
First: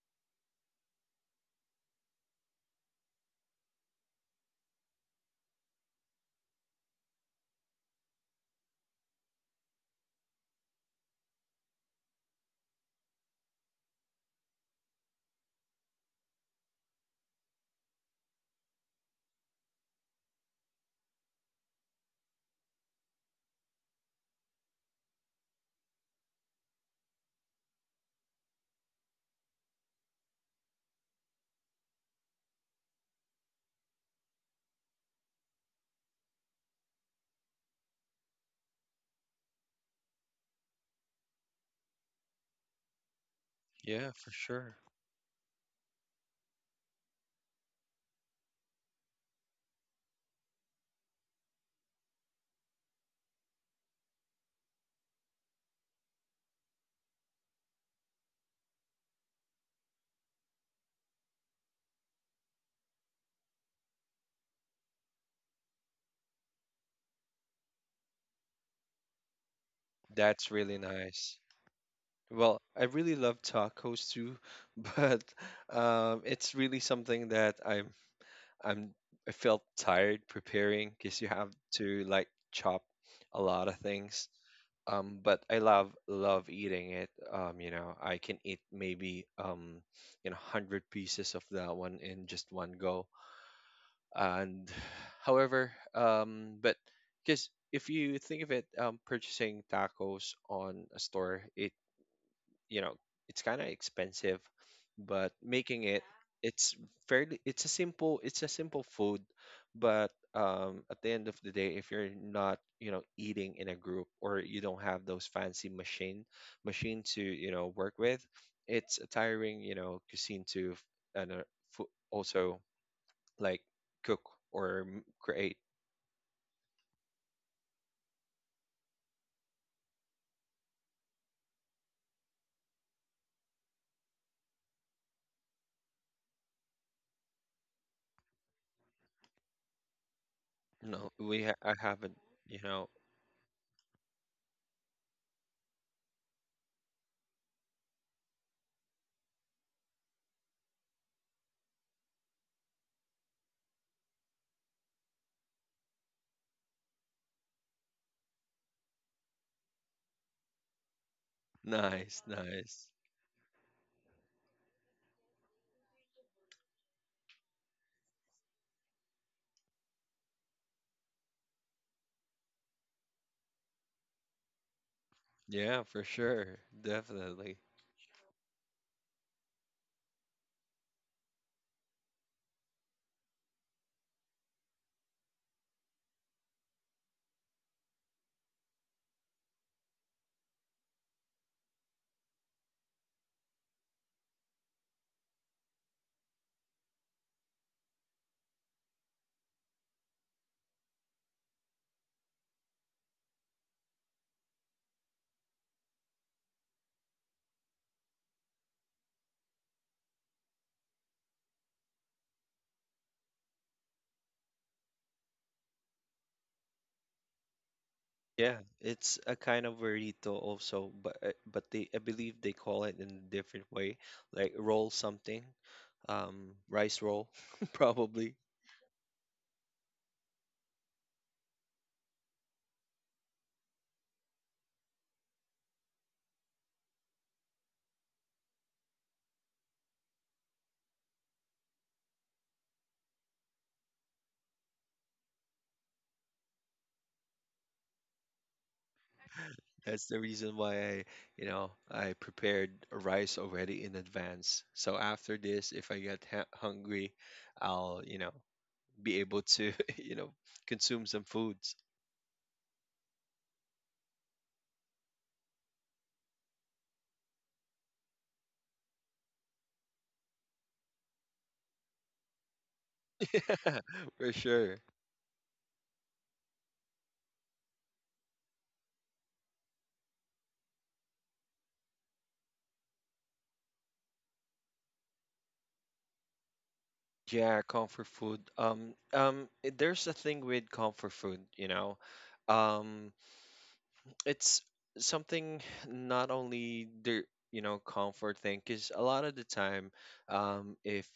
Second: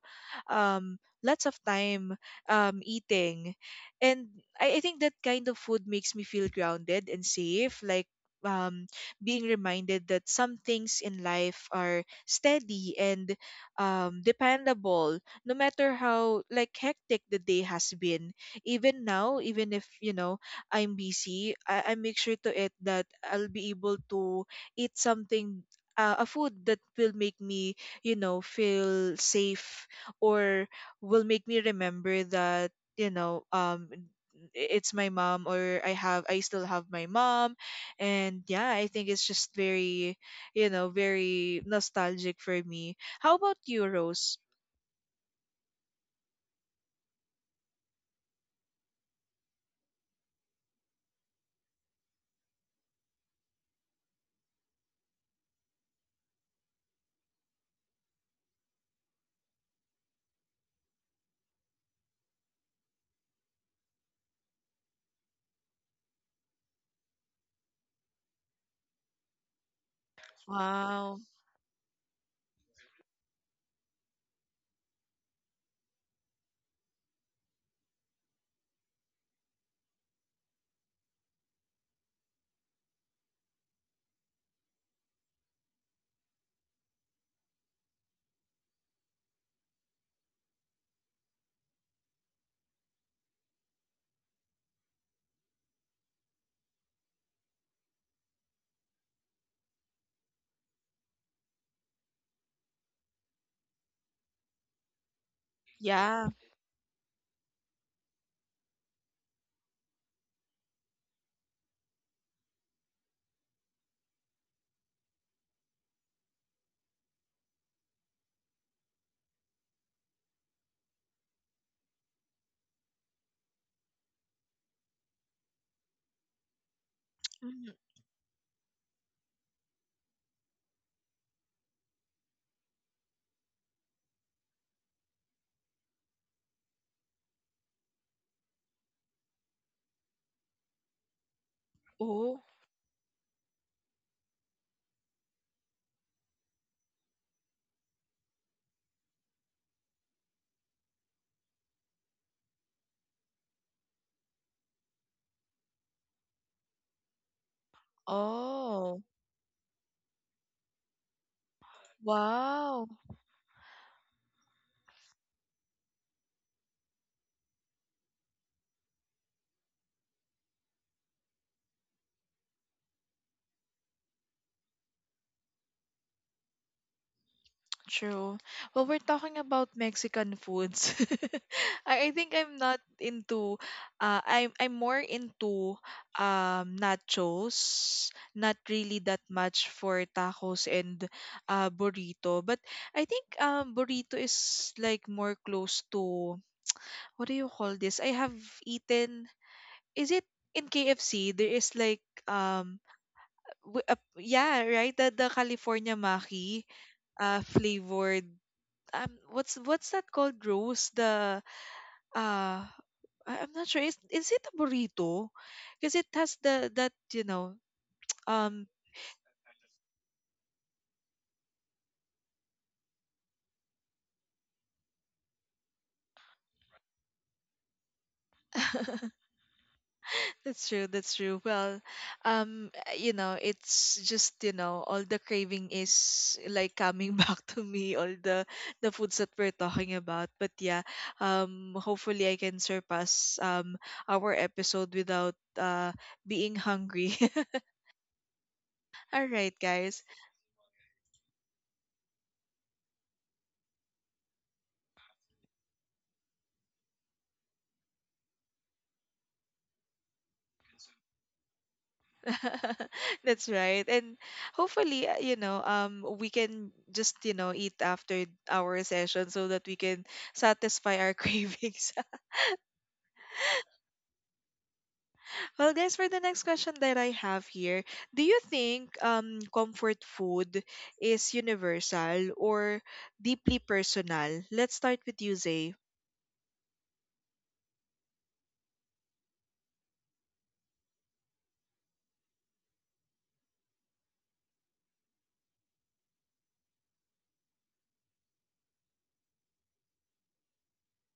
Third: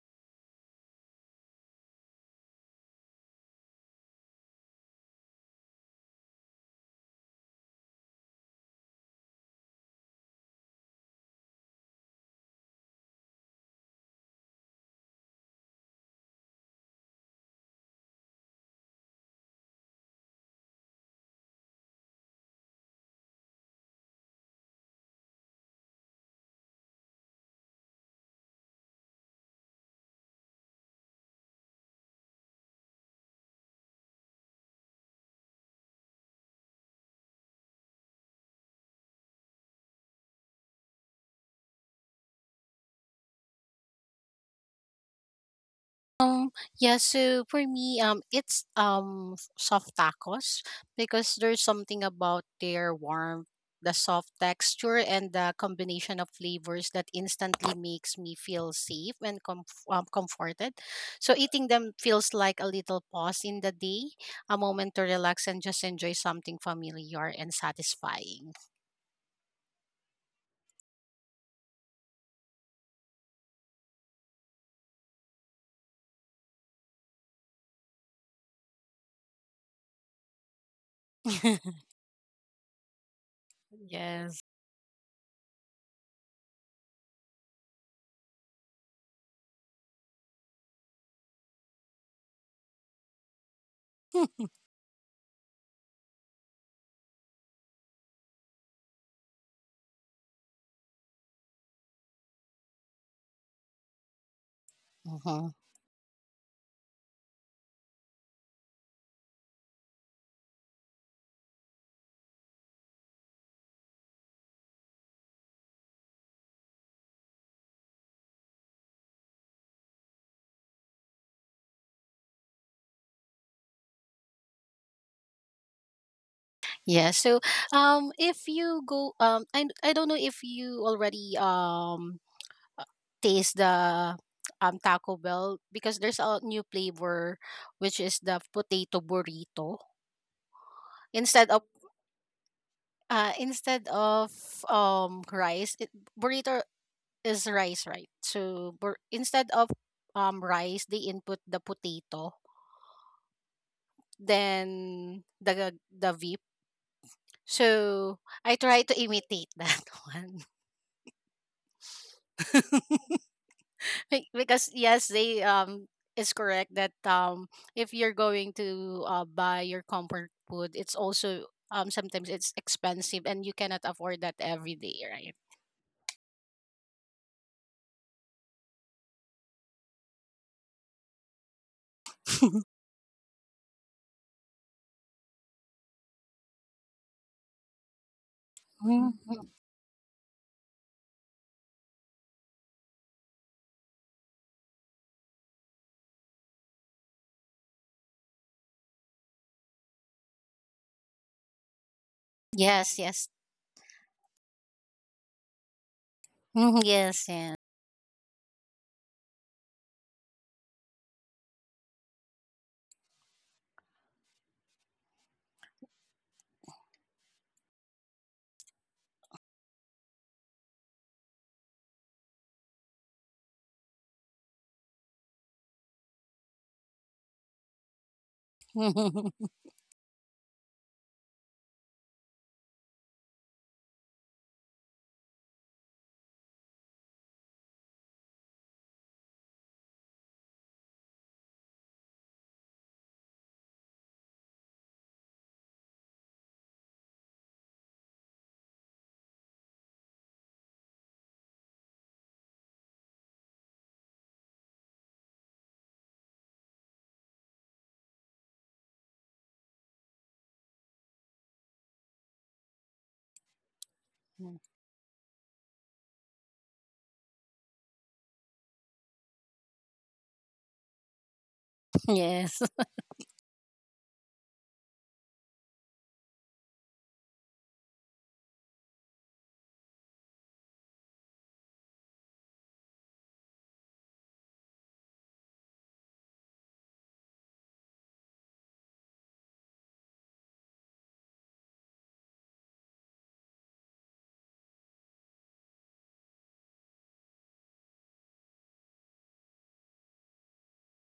Speaker 1: um, lots of time, um, eating. And I, I think that kind of food makes me feel grounded and safe. Like, um, being reminded that some things in life are steady and, um, dependable, no matter how like hectic the day has been. Even now, even if, you know, I'm busy, I, I make sure to it that I'll be able to eat something, uh, a food that will make me, you know, feel safe, or will make me remember that, you know, um I- it's my mom, or I have I still have my mom. And yeah, I think it's just very, you know, very nostalgic for me. How about you,
Speaker 2: yeah, for
Speaker 1: Rose?
Speaker 2: sure.
Speaker 3: Um, yeah, so for me, um, it's um f- soft tacos, because there's something about their warmth, the soft texture, and the combination of flavors that instantly makes me feel safe and comf- um, comforted. So eating them feels like a little pause in the day, a moment to relax and just enjoy something familiar and satisfying.
Speaker 2: That's really
Speaker 1: Wow.
Speaker 2: nice. Well, I really love tacos too, [laughs] but um, it's really something that I'm I'm I felt tired preparing because you have
Speaker 3: [laughs]
Speaker 2: to like chop a lot of things.
Speaker 3: Yes. [laughs]
Speaker 2: Um, but I love love eating it. Um, you know, I can eat maybe, um, you know, hundred pieces of that one in just one go. And [sighs] however, um, but because if you think of it, um, purchasing tacos on a store, it you know it's kind of expensive, but
Speaker 3: Mhm.
Speaker 2: making it,
Speaker 1: Yeah.
Speaker 2: it's fairly, it's a simple it's a simple food. But um, at the end of the day, if you're not, you know, eating in a group or you don't have those fancy machine machine to, you know, work with, it's a tiring, you know, cuisine to f- and uh, fo- also like cook or m- create.
Speaker 3: Yeah. So,
Speaker 1: Mhm.
Speaker 3: um, if you go, um, I I don't know if you already um uh, taste the um Taco Bell, because there's a new flavor which is the potato burrito
Speaker 2: No, we
Speaker 3: instead
Speaker 2: ha-
Speaker 3: of
Speaker 2: I haven't.
Speaker 1: Oh.
Speaker 2: You know.
Speaker 3: uh instead of um rice it, burrito is rice, right? So bur- instead of um rice they input the potato, then the the vip. So I try to
Speaker 1: Oh,
Speaker 3: imitate that [laughs] one.
Speaker 2: [laughs] nice, nice.
Speaker 1: wow.
Speaker 3: [laughs] Be- because yes, they um is correct that um if you're going to uh, buy your comfort food, it's also um sometimes it's expensive and you cannot afford that every day, right?
Speaker 2: Yeah, for sure. Definitely.
Speaker 1: True. Well, we're talking about Mexican foods. [laughs] I, I think I'm
Speaker 3: [laughs]
Speaker 1: not into uh I'm I'm more into, um nachos, not really that
Speaker 3: Mhm.
Speaker 1: much for tacos and uh burrito. But I think um burrito is like more close to what do you call this? I have eaten, is it in K F C there is like um
Speaker 3: Yes, yes.
Speaker 1: w- uh, yeah, right? The the California Maki
Speaker 3: Mhm, yes,
Speaker 1: uh
Speaker 3: yes.
Speaker 1: flavored, um what's what's that called, Rose? The uh I- I'm not sure, is is it a burrito, because it has the that you know
Speaker 2: Yeah,
Speaker 1: um
Speaker 2: it's a kind of burrito also, but uh, but they, I believe they call it in a different way, like roll something, um, rice roll, [laughs] probably.
Speaker 1: [laughs]
Speaker 3: [laughs]
Speaker 1: that's true. That's true. Well, um you know, it's just, you know, all the craving is like coming [laughs] back to me, all the the foods that we're talking about. But yeah, um hopefully I can surpass um our episode without uh being hungry. [laughs] All right, guys.
Speaker 2: That's the reason why I, you know, I prepared rice already in advance. So after this, if I get ha hungry, I'll, you know, be able to, [laughs] you know, consume some foods.
Speaker 1: [laughs] That's right. And hopefully, uh, you know, um, we can just, you know, eat after our session so that we can satisfy our [laughs] cravings.
Speaker 3: Yes.
Speaker 2: [laughs] Yeah, for sure.
Speaker 1: Well, guys, for the next question that I have here, do you think um comfort food is universal or deeply personal? Let's start with you, Zay.
Speaker 2: Yeah, comfort food. Um, um, it- there's a thing with comfort food, you know. Um, it's something not only the, you know, comfort thing, because a lot of the time, um if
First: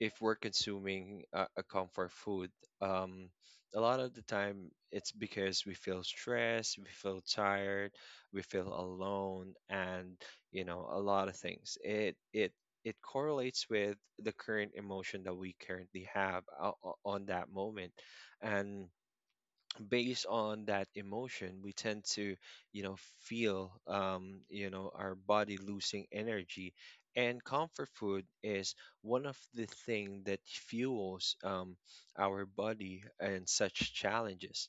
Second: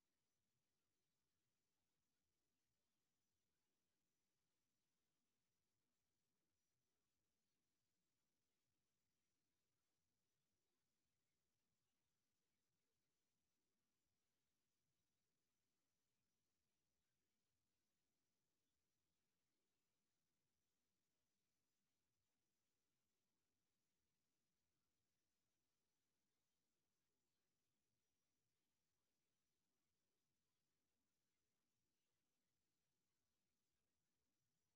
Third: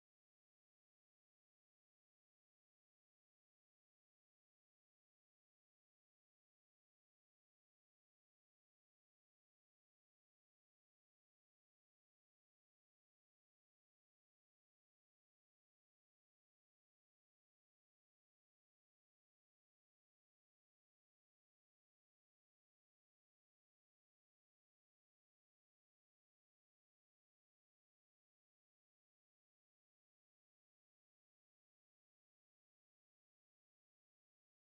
Speaker 2: if we're consuming a, a comfort food, um a lot of the time it's because we feel stressed, we feel tired, we feel alone, and you know a lot of things, it it it correlates with the current emotion that we currently have o- o- on that moment. And based on that emotion, we tend to, you know, feel, um you know, our body losing energy, and comfort food is one of the thing that fuels, um, our body and such challenges.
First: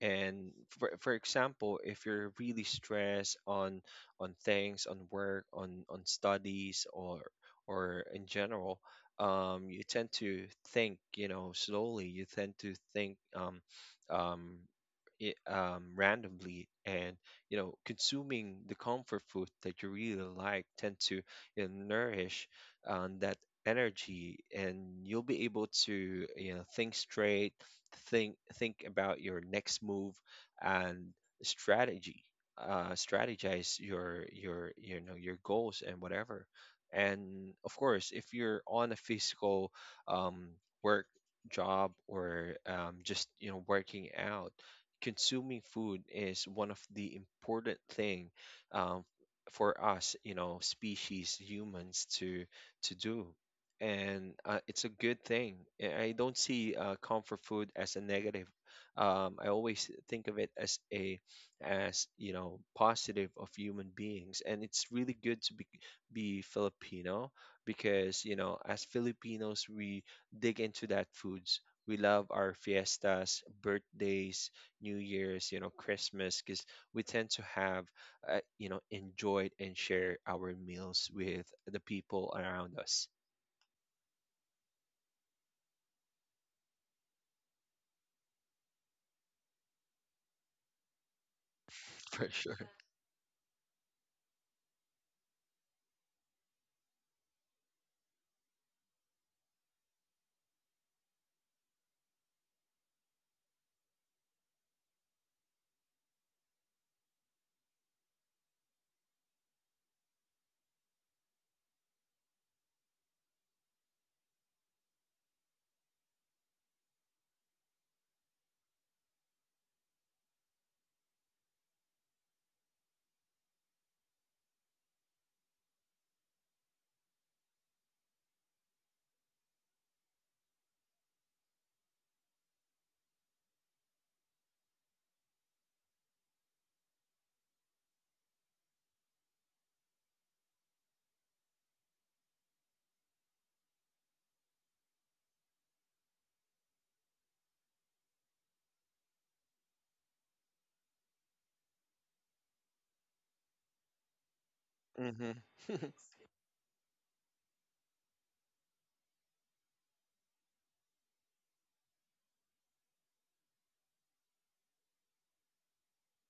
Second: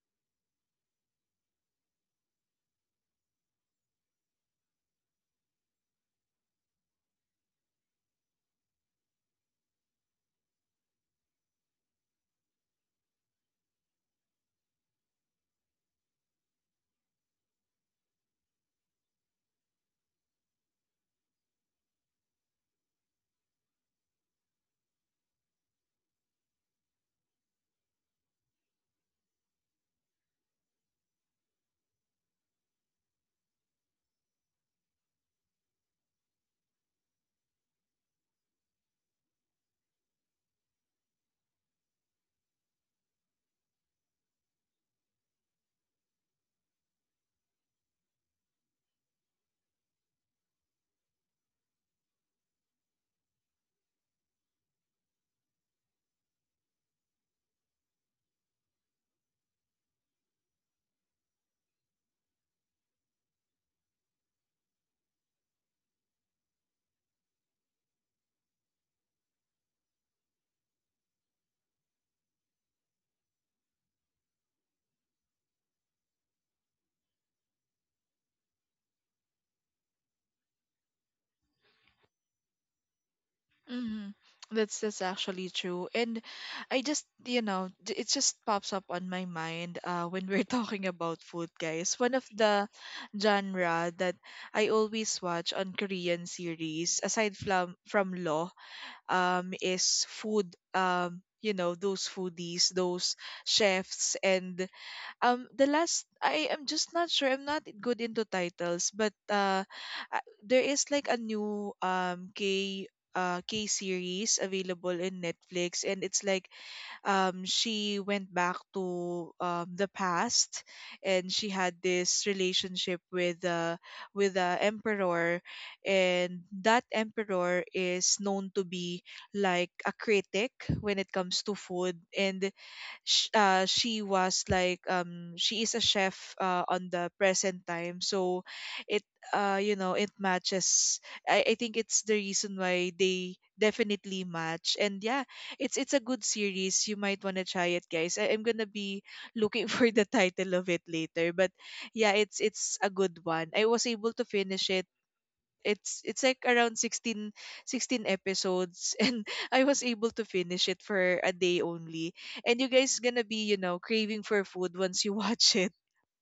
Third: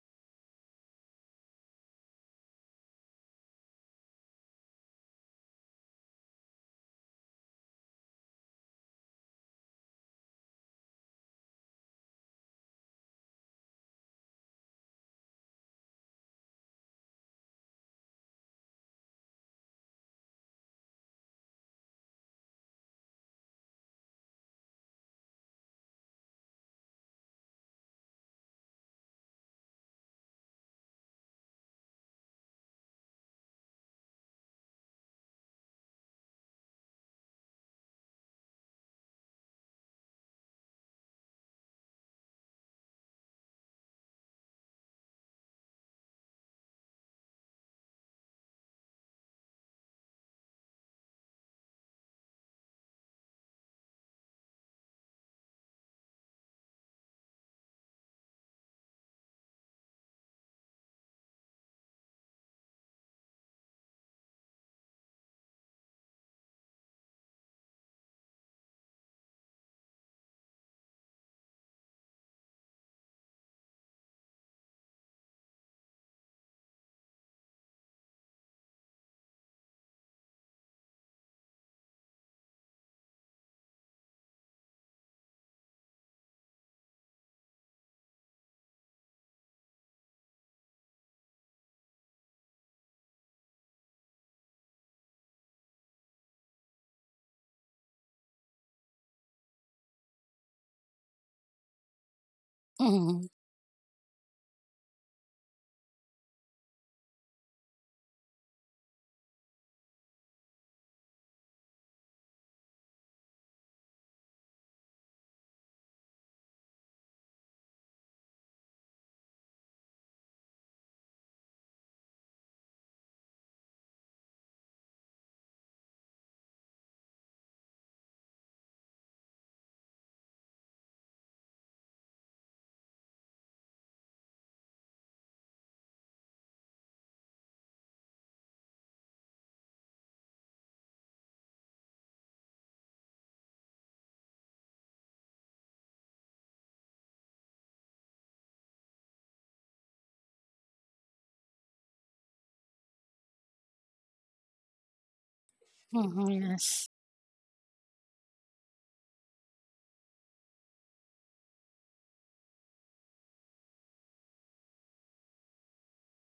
Speaker 2: And for, for example, if you're really stressed on on things on work, on on studies, or or in general, um, you tend to think, you know, slowly, you tend to think, um, um, i- um, randomly, and you know consuming the comfort food that you really like tend to, you know, nourish um, that energy, and you'll be able to, you know, think straight, think think about your next move and strategy, uh strategize your your you know, your goals and whatever. And of course, if you're on a physical um work job or um, just you know working out, consuming food is one of the important thing, um, for us, you know, species humans to to do, and uh, it's a good thing. I I don't see uh, comfort food as a negative. Um, I always think of it as a as, you know, positive of human beings, and it's really good to be be Filipino because you know as Filipinos we dig into that foods. We love our fiestas, birthdays, New Year's, you know, Christmas, because we tend to have, uh, you know, enjoyed and share our meals with the people around us.
Speaker 1: Mm-hmm. That's that's actually true. And I just, you know, j- it just pops up on my mind uh when we're [laughs] talking about food, guys.
Speaker 2: [laughs]
Speaker 1: One
Speaker 2: For
Speaker 1: of
Speaker 2: sure.
Speaker 1: the genre that I always watch on Korean series, aside from from Law, um, is food. Um, you know, those foodies, those
Speaker 3: Mhm,
Speaker 1: chefs, and um the last, I am just not sure, I'm not good into titles, but uh uh, there is like a new um K uh K series available in Netflix, and it's like um she went back to um the past, and she had this relationship with uh with the emperor, and that emperor is known to be like a critic when it comes to food. And sh- uh, she was like um she is a chef uh, on the present time, so it uh you know, it matches. I, I think it's the reason why they definitely match. And yeah, it's it's a good series, you might want to try it, guys. I, I'm gonna be looking [laughs] for the title of it later. But yeah, it's it's a good one, I was able to finish it.
Speaker 2: hmm [laughs]
Speaker 1: it's it's
Speaker 3: mhm,
Speaker 1: like around
Speaker 3: yes,
Speaker 1: sixteen sixteen episodes [laughs] and I was able to finish it for a day only. And you guys gonna be, you know, craving for food once you [laughs] watch it.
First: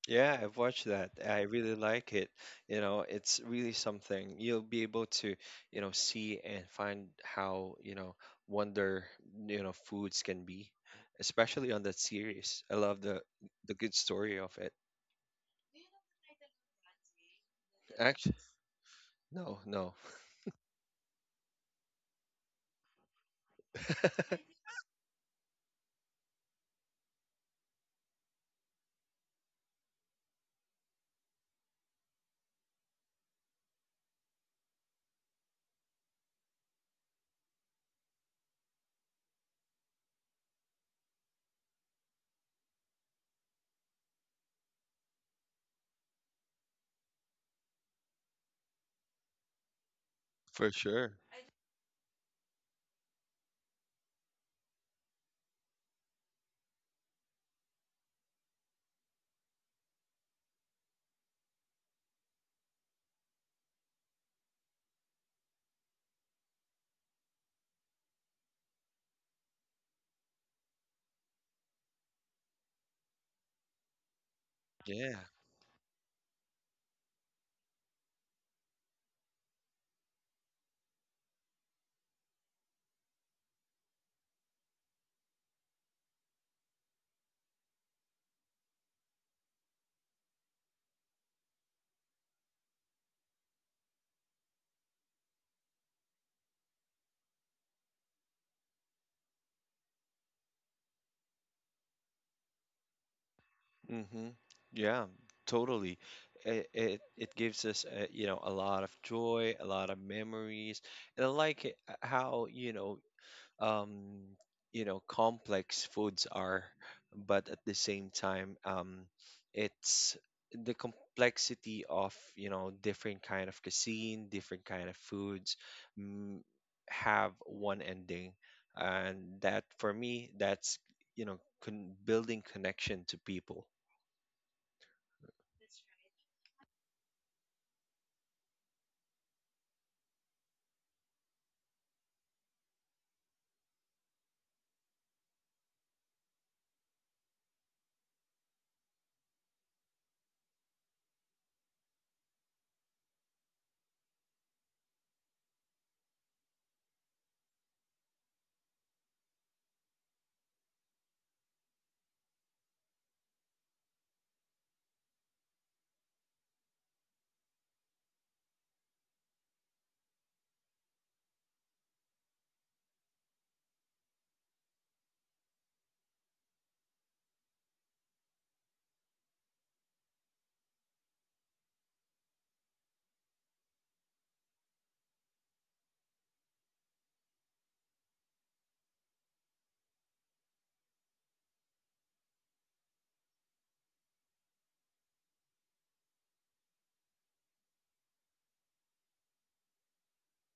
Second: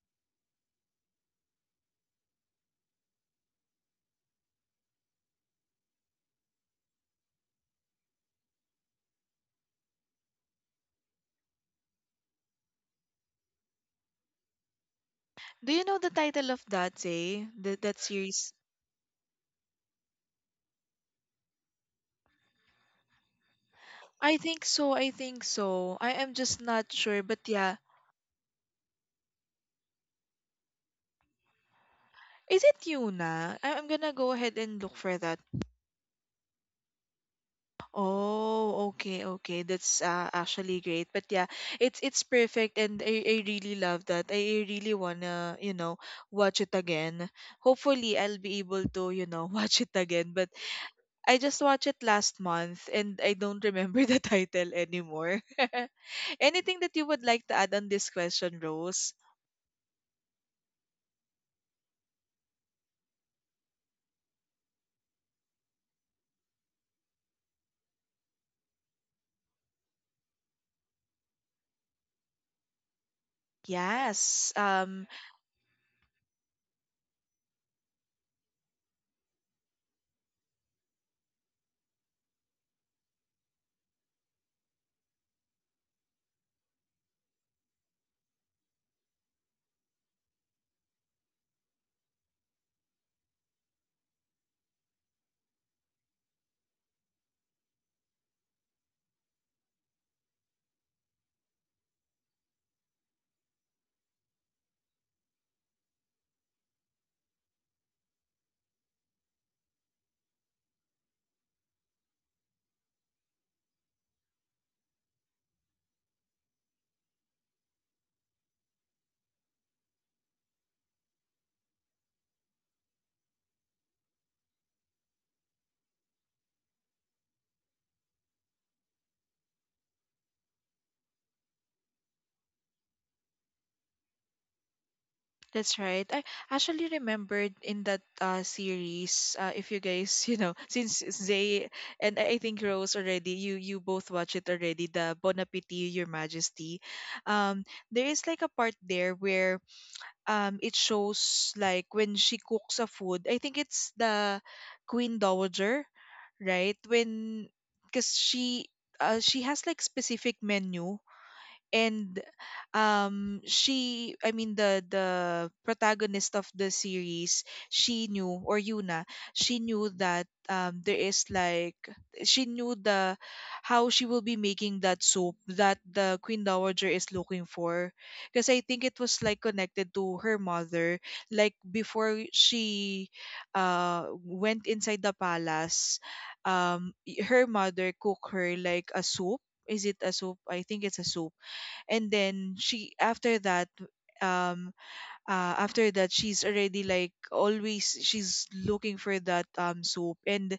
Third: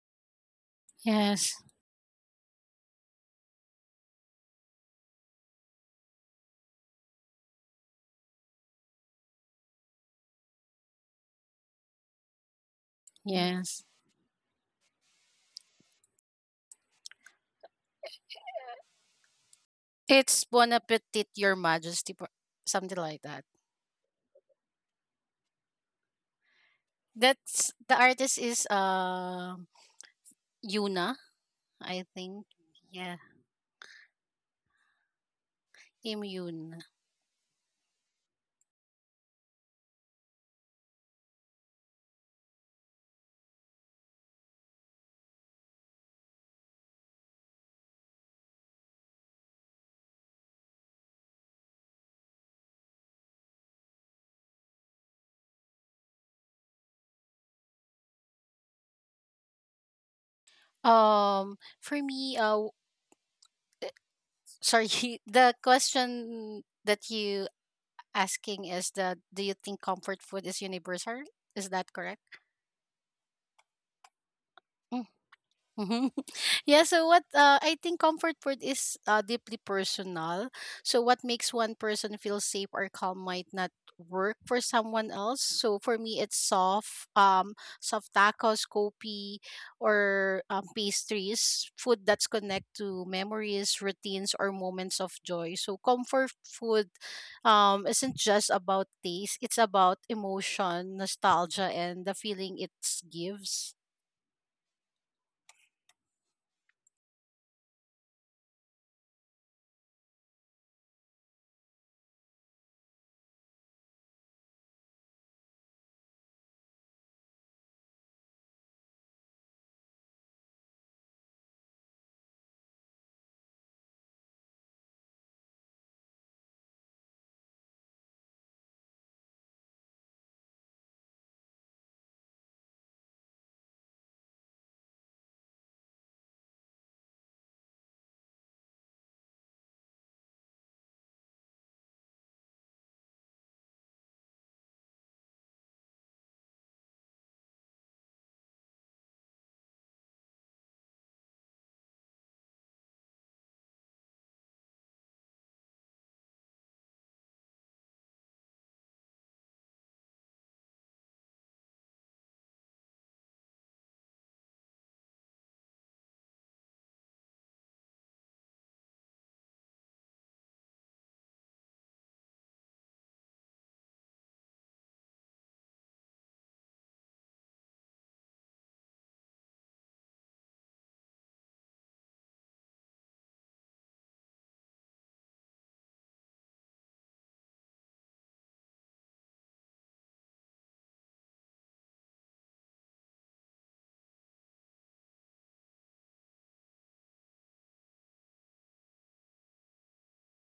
Speaker 2: Yeah, I've watched that. I
Speaker 3: yes.
Speaker 2: really like it. You know, it's really something. You'll be able to, you know, see and find how, you know, wonder, you know, foods can be, especially on that series. I love the the
Speaker 3: Yes.
Speaker 2: good story of it.
Speaker 1: Do you know the title of that, say, that that
Speaker 2: Actually,
Speaker 1: series?
Speaker 2: no, no.
Speaker 3: It's Bon Appetit, Your Majesty, po- something like that.
Speaker 1: I
Speaker 2: [laughs]
Speaker 1: think so, I think so, I am just not sure. But
Speaker 3: That's
Speaker 1: yeah,
Speaker 3: the artist is uh Yuna, I think.
Speaker 1: is it
Speaker 3: Yes.
Speaker 1: Yuna? I- I'm gonna go ahead and look for that.
Speaker 3: Immune.
Speaker 1: Oh, okay, okay. That's uh, actually great. But yeah, it's it's perfect, and I, I really love that. I really wanna, you know, watch it again. Hopefully I'll be able to, you know, [laughs] watch it again. But
Speaker 2: For sure.
Speaker 1: I just watched it last month and I don't remember the [laughs] title anymore. [laughs] Anything that you would like to add on this question, Rose?
Speaker 3: Um, for me, uh, sorry, [laughs] the question that you asking is, that do you think comfort food is universal? Is that correct?
Speaker 1: Yes. Um.
Speaker 2: Yeah.
Speaker 3: Mhm. [laughs] Yeah, so what uh, I think comfort food is uh, deeply personal. So what makes one person feel safe or calm might not work for someone else. So for me, it's soft, um, soft tacos, kopi, or um, pastries, food that's connect to memories, routines, or moments of joy. So comfort food um, isn't just about taste; it's about emotion, nostalgia, and the feeling it gives.
Speaker 2: Mm-hmm. Yeah, totally. It, it it gives us, uh, you know, a lot of joy, a lot of memories, and I like it, uh, how, you know, um you know complex foods are, but at the same time um it's the complexity of, you know, different kind of cuisine, different kind of foods mm, have one ending, and that for me, that's, you know, con building connection to people.
Speaker 1: That's right. I actually remembered in that uh, series, uh, if you guys, [laughs] you know, since Zay and I think Rose already, you you both watch it already, the Bon Appetit, Your Majesty. Um, there is like a part there where um it shows like when she cooks a food. I think it's the Queen Dowager, right? When because she uh, she has like specific menu and um she, I mean, the the protagonist of the series, she knew, or Yuna, she knew that um there is like, she knew the how she will be making that soap that the Queen Dowager is looking for, because I think it was like connected to her mother. Like before she uh went inside the palace, um y- her mother cooked her like a soup, is it a soup, I think it's a soup. And then she after that, um uh after that she's already like always she's looking for that um soap, and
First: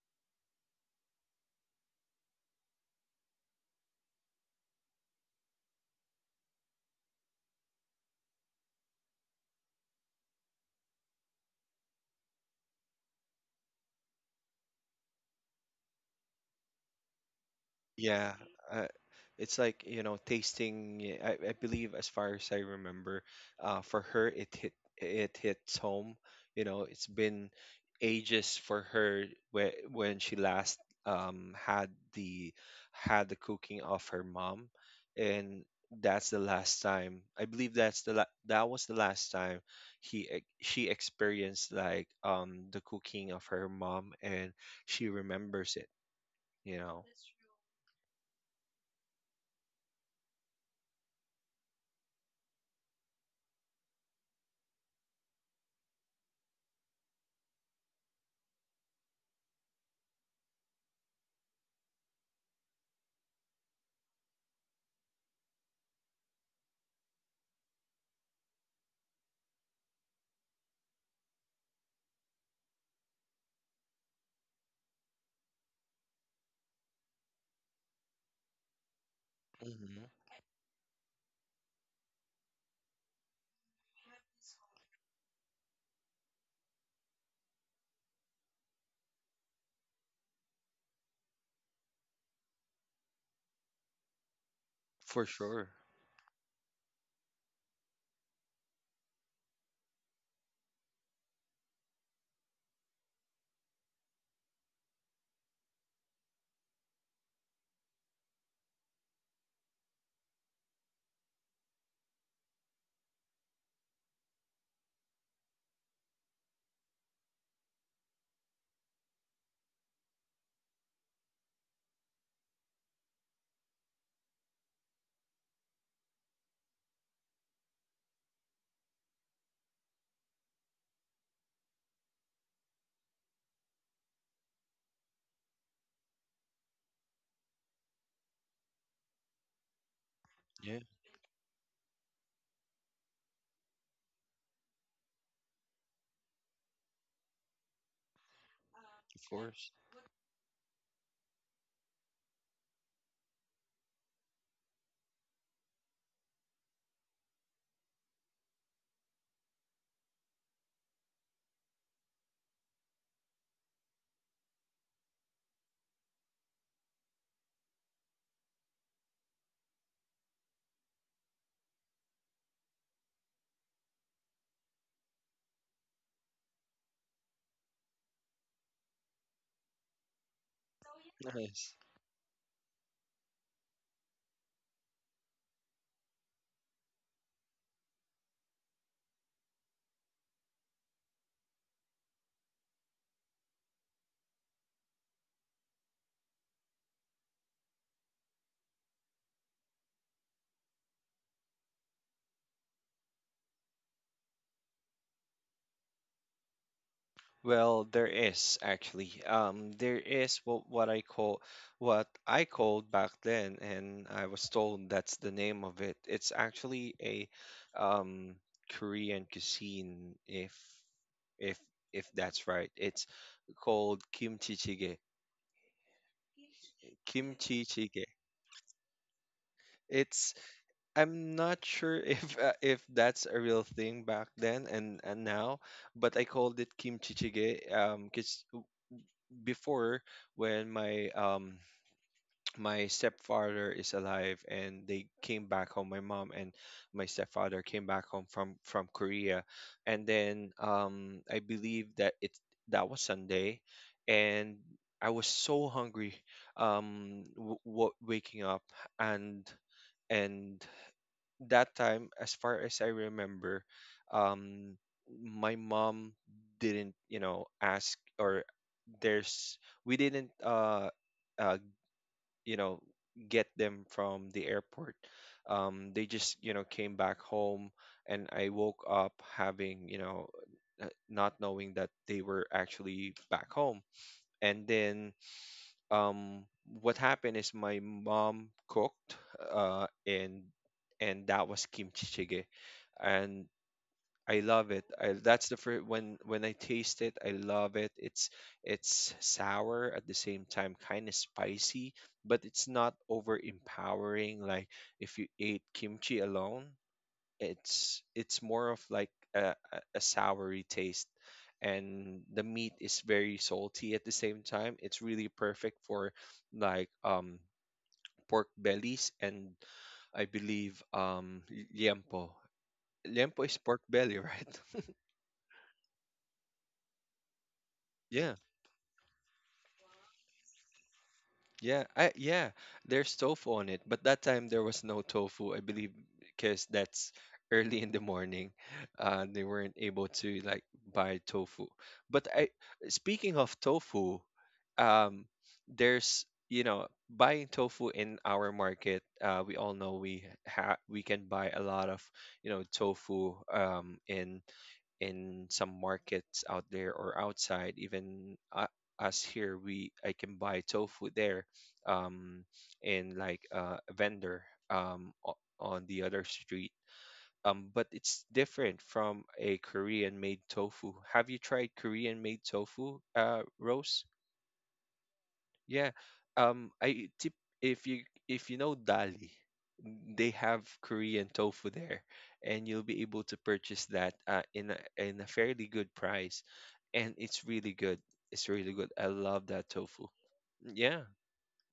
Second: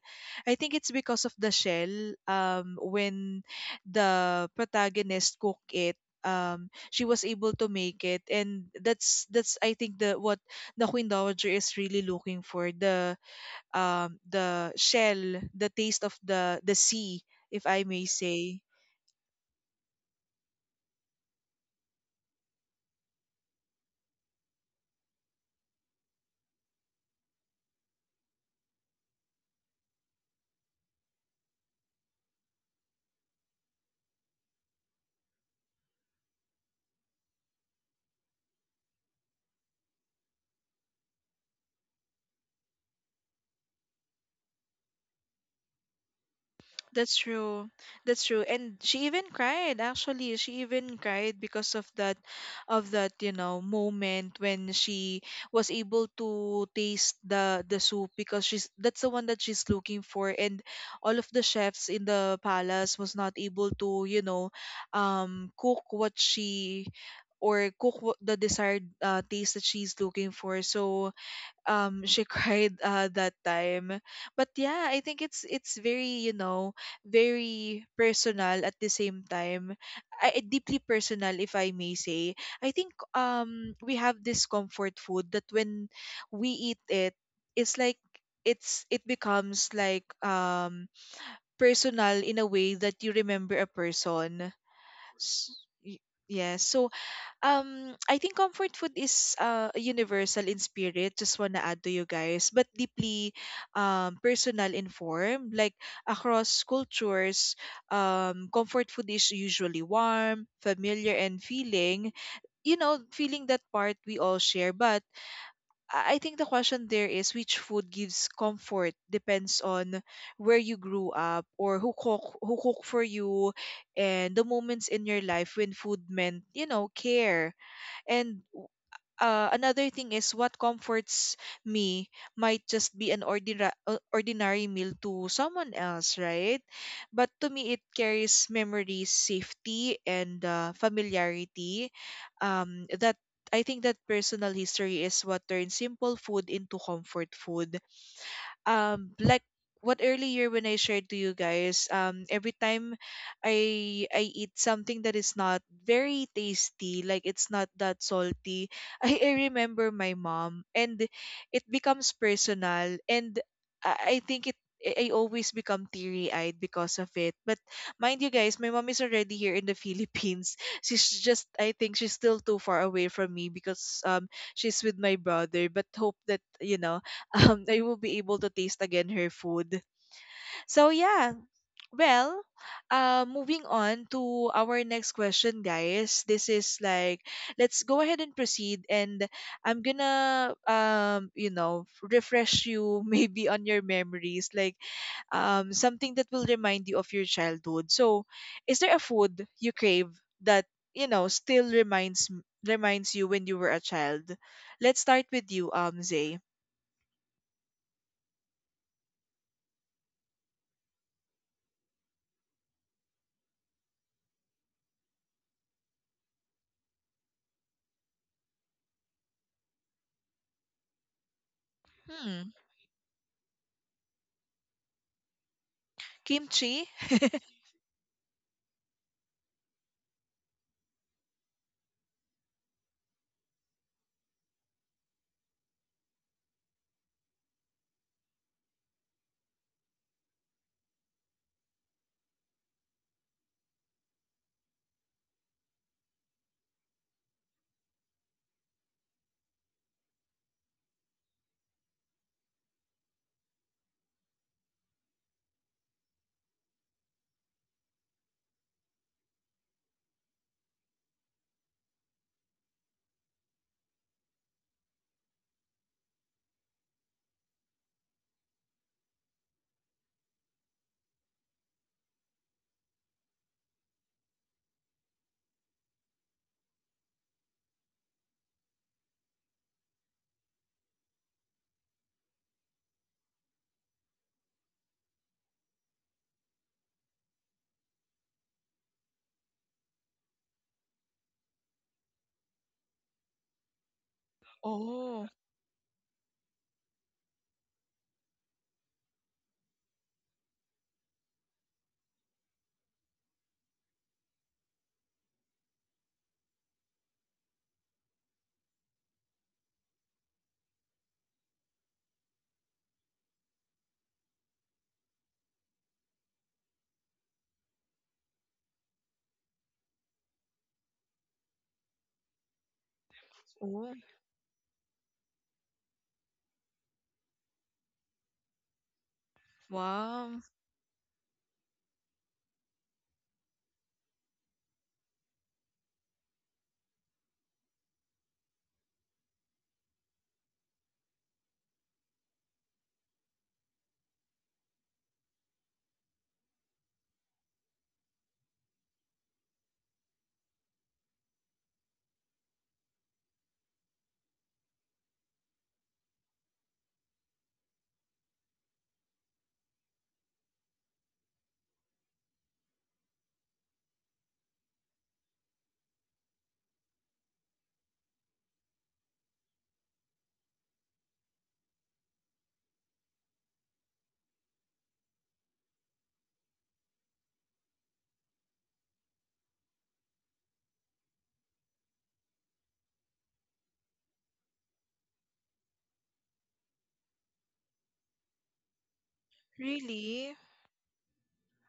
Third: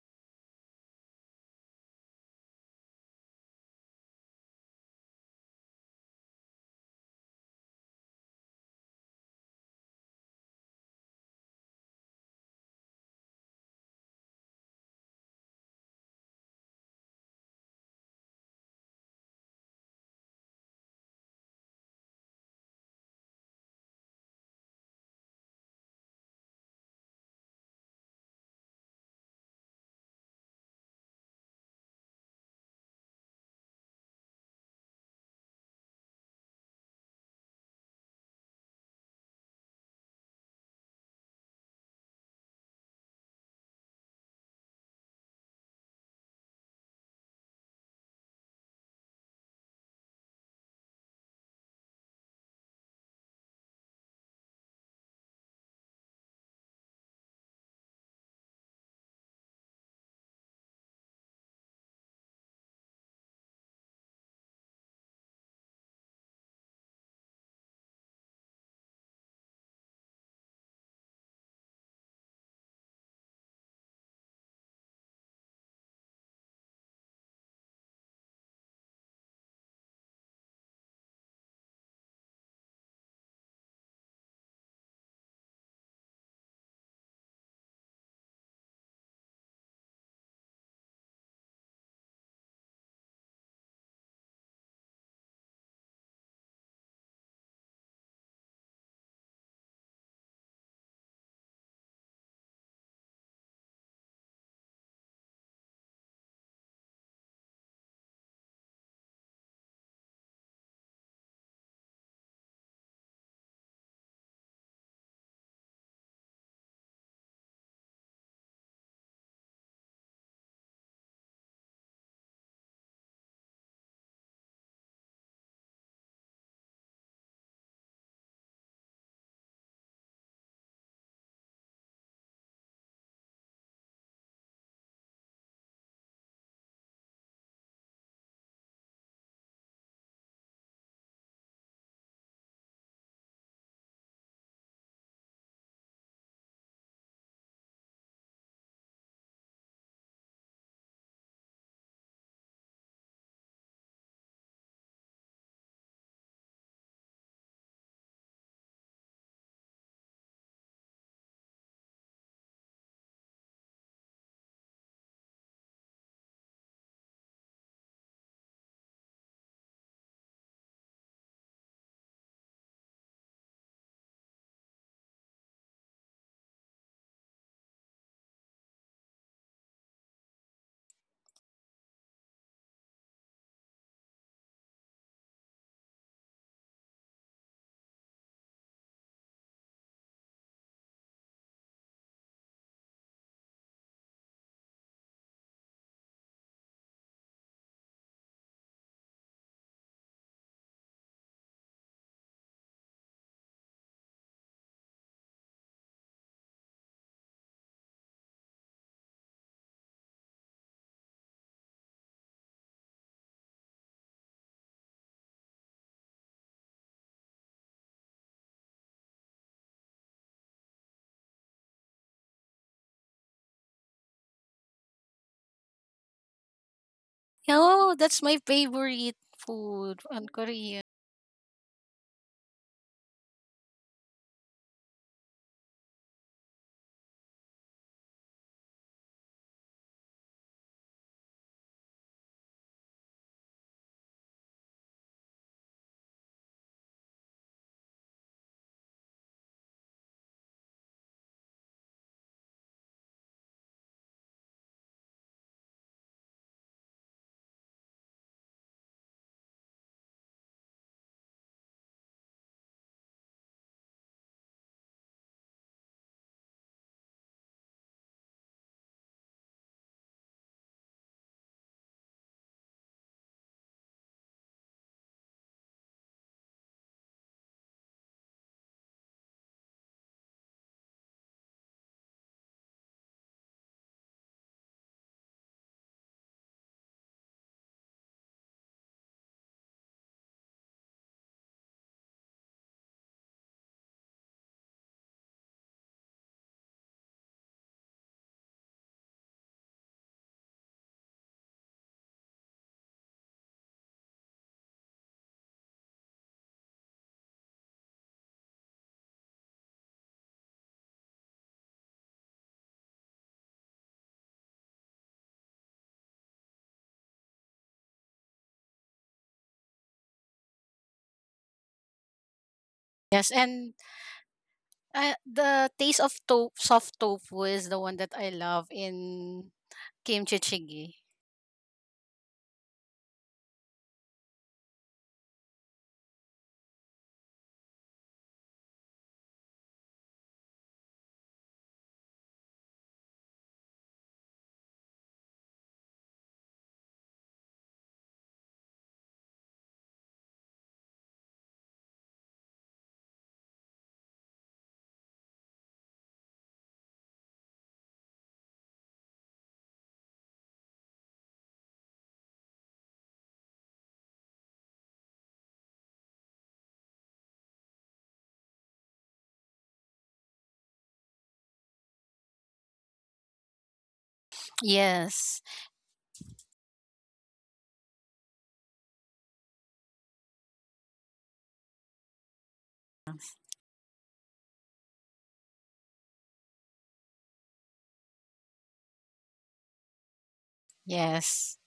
Speaker 1: I think it's because of the shell. Um, when the protagonist cook it, um she was able to make it, and that's that's I think the what the Queen Dowager is really looking for, the um the shell, the taste of the the sea, if I may
Speaker 2: Yeah,
Speaker 1: say.
Speaker 2: uh, it's like, you know, tasting. Yeah, I, I believe, as far as I remember, uh, for her, it hit it hits home. You know, it's been ages for her where when she last um had the had the cooking of her mom, and that's the last time. I believe that's the la that was the last time he ex- she experienced like um the cooking of her mom, and she remembers it. You know.
Speaker 1: That's true. That's true. And she even cried, actually. She even cried because of that, of that, you know, moment when she was able to taste the the soup, because she's that's the one that she's looking for, and all of the chefs in the palace was not able to, you know, um cook what she or cook wh- the desired uh, taste that she's looking for. So um she [laughs] cried uh, that time. But yeah, I think it's it's very, you know, very personal at the same time.
Speaker 2: Mhm.
Speaker 1: I, I- deeply personal, if I may say. I think um we have this comfort food that when we eat it, it's like, it's it becomes like um personal in a way that you remember a person.
Speaker 2: For
Speaker 1: S-
Speaker 2: sure.
Speaker 1: y- yeah, so um I think comfort food is uh universal in spirit. Just wanna add to you guys, but deeply um personal in form. Like across cultures, um comfort food is usually warm, familiar, and feeling. You know, feeling, that part we all share. But I I think the question there is which food gives comfort depends on where you grew up, or who cook who cook for you, and the moments in your life when food meant, you know, care. And uh, another thing is what comforts me might just be an ordinary uh, ordinary meal to someone else, right? But to me, it carries memories, safety, and uh,
Speaker 2: Yeah,
Speaker 1: familiarity. Um, that, I think that personal history is what turns simple food into comfort food, um
Speaker 2: of
Speaker 1: like
Speaker 2: course.
Speaker 1: what earlier when I shared to you guys, um, every time I I eat something that is not very tasty, like it's not that salty, [laughs] I, I remember my mom, and it becomes personal, and I, I think it I I always become teary eyed because of it. But mind you guys, my mom is already here in the Philippines. [laughs] She's just I think she's still too far away from me because um she's with my brother. But hope that you know [laughs] um, I will be able to taste again her food. So yeah,
Speaker 2: Nice.
Speaker 1: well, uh, moving on to our next question, guys. This is like, let's go ahead and proceed, and I'm gonna, um, you know, refresh you [laughs] maybe on your memories, like, um, something that will remind you of your childhood. So, is there a food you crave that you know still reminds m- reminds you when you were a child? Let's start with you, um, Zay.
Speaker 2: Well, there is actually. Um, there is what what I call what I called back then, and I was told that's the name of it. It's actually a um Korean cuisine, if if if that's
Speaker 1: Hmm,
Speaker 2: right. It's called kimchi jjigae.
Speaker 1: kimchi.
Speaker 3: Yeah,
Speaker 2: Kimchi
Speaker 3: oh,
Speaker 2: jjigae.
Speaker 3: that's my favorite food on
Speaker 2: It's
Speaker 3: Korea.
Speaker 2: I'm not sure [laughs] if uh, if that's a real thing back then and and now, but I called it kimchi jjigae um because before when my um [tsk] my stepfather is alive and they came back home, my mom and my stepfather came back home from from Korea, and then um I believe that it that was Sunday, and I was so hungry um w- w- waking up and and that time, as far as I remember, um, my mom didn't, you know, ask or there's we didn't, uh, uh, you know, get them from the airport. Um, they just, you know, came back home, and I woke up having, you know, uh, not knowing that they were actually back home, and then um what happened is my mom cooked uh and and that was kimchi jjigae and I love it. I,
Speaker 1: Oh,
Speaker 2: that's the first when when I taste it, I love it. It's it's sour at the same time, kind of spicy, but it's not over empowering. Like if you ate kimchi alone, it's it's more of like a, a a soury taste and the meat is very salty at the same time it's really perfect for like um pork bellies and i believe um y- liempo.
Speaker 3: Yes,
Speaker 2: Liempo is
Speaker 3: and
Speaker 2: pork
Speaker 1: oh,
Speaker 2: belly, right? [laughs]
Speaker 3: uh, the taste of to- soft tofu is the one that I
Speaker 2: Yeah.
Speaker 3: love in kimchi
Speaker 1: wow.
Speaker 3: jjigae.
Speaker 2: Yeah, I yeah, there's tofu on it, but that time there was no tofu, I believe, because that's early in the morning. Uh, they weren't able to like buy tofu. But I, speaking of tofu, um, there's you know buying tofu in our market. Uh, we all know we ha we can buy a lot of you know tofu um in in some markets out there or outside even uh, us here we I can buy tofu there, um, in like uh, a vendor, um, o- on the other street. Um, but it's different from a Korean made tofu. Have you tried Korean made tofu, uh, Rose?
Speaker 3: Yes,
Speaker 2: Yeah. Um, I tip If you if you know Dali, they have Korean tofu there, and you'll be able to purchase that uh, in a, in a fairly good price, and it's really good. It's really good. I love that tofu.
Speaker 1: Really?
Speaker 2: Yeah,
Speaker 3: yes,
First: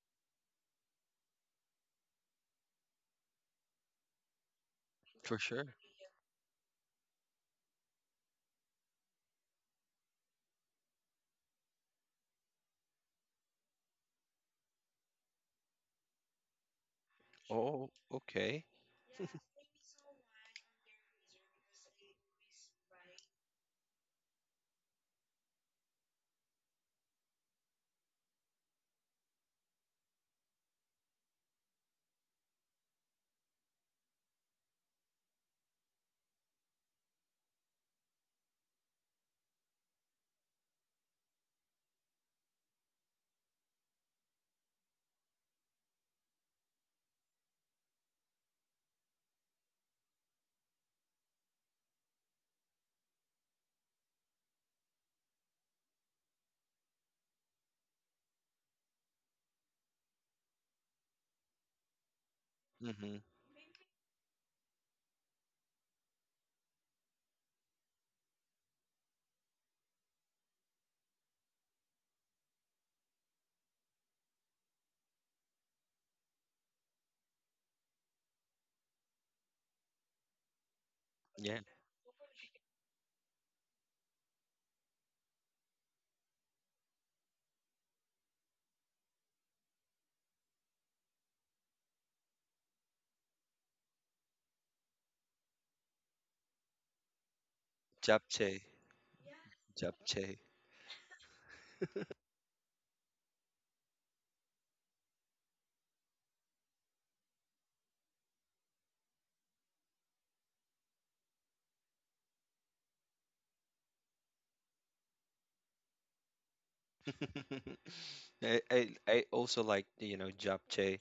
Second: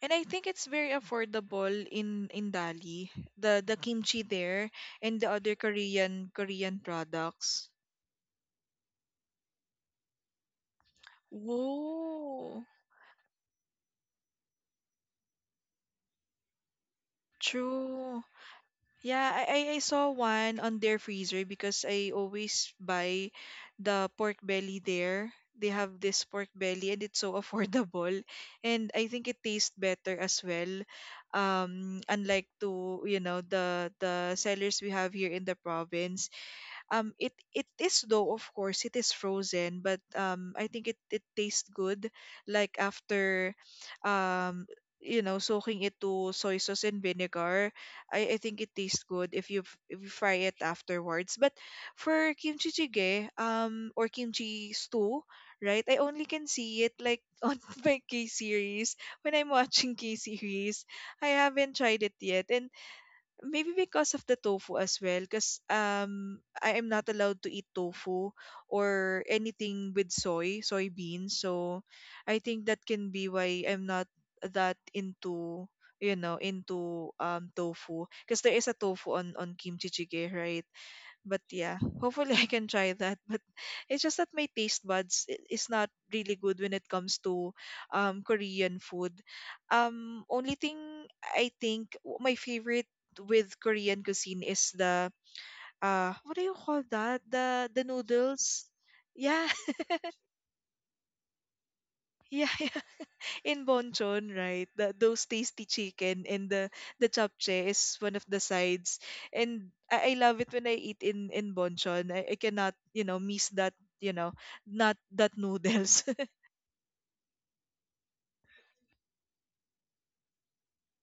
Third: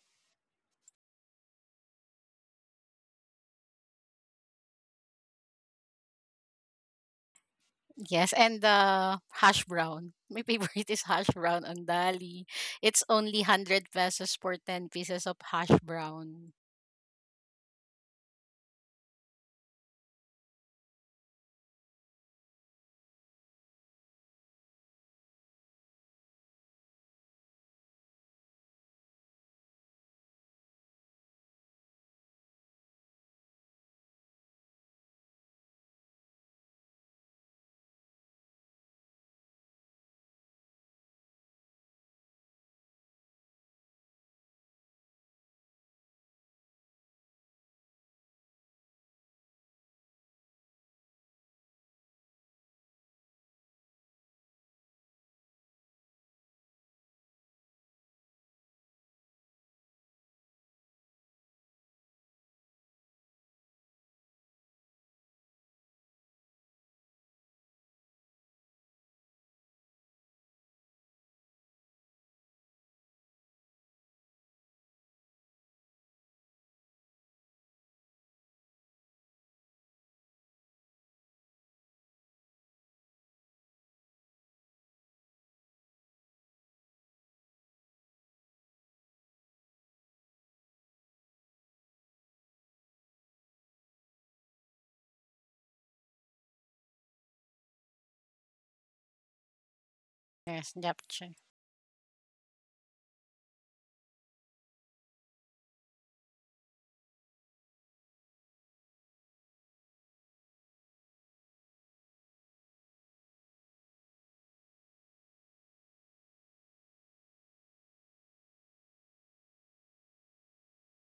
Speaker 1: And I think it's very affordable in in Dali. The the kimchi there and the
Speaker 2: for
Speaker 1: other
Speaker 2: sure.
Speaker 1: Korean Korean products.
Speaker 3: yes, and the hash brown. My favorite [laughs] is hash brown on Dali.
Speaker 1: Whoa,
Speaker 3: It's only hundred pesos for ten pieces of hash brown.
Speaker 2: Oh,
Speaker 1: true.
Speaker 2: okay.
Speaker 1: Yeah, I, I I saw one on their freezer because I always buy the pork belly there. They have this pork belly and it's so [laughs] affordable. And I think it tastes better as well. Um, unlike to, you know, the the sellers we have here in the province, um it it is though of course it is frozen, but um I think it it tastes good like after um you know soaking it to soy sauce and vinegar. i, I think it tastes good if you f- if you fry it afterwards, but for kimchi jjigae um or kimchi stew, right, I only can see it like [laughs] on my k series when I'm watching k series. I haven't tried it yet, and
Speaker 2: Mm-hmm.
Speaker 1: maybe because of the tofu as well, because um, I am not allowed to eat tofu or anything with soy, soybeans. So I think that can be why I'm not that into, you know into um tofu, because there is a tofu on on kimchi jjigae, right? But
Speaker 2: Yeah,
Speaker 1: yeah, hopefully [laughs] I can try that [laughs] but it's just that my taste buds i- is not really good when it comes to um korean food. um only thing I think w- my favorite with korean cuisine is the uh what do you call that, the the
Speaker 2: japchae,
Speaker 1: noodles. Yeah,
Speaker 2: japchae.
Speaker 3: Yes, japchae.
Speaker 1: [laughs] yeah yeah, in Bonchon, right, the, those tasty chicken and the the japchae is one of the sides, and I, I love it when I eat in in Bonchon. I, I cannot, you know, miss that, you know, not that noodles. [laughs]
Speaker 2: [laughs] I, I I also like you know japchae.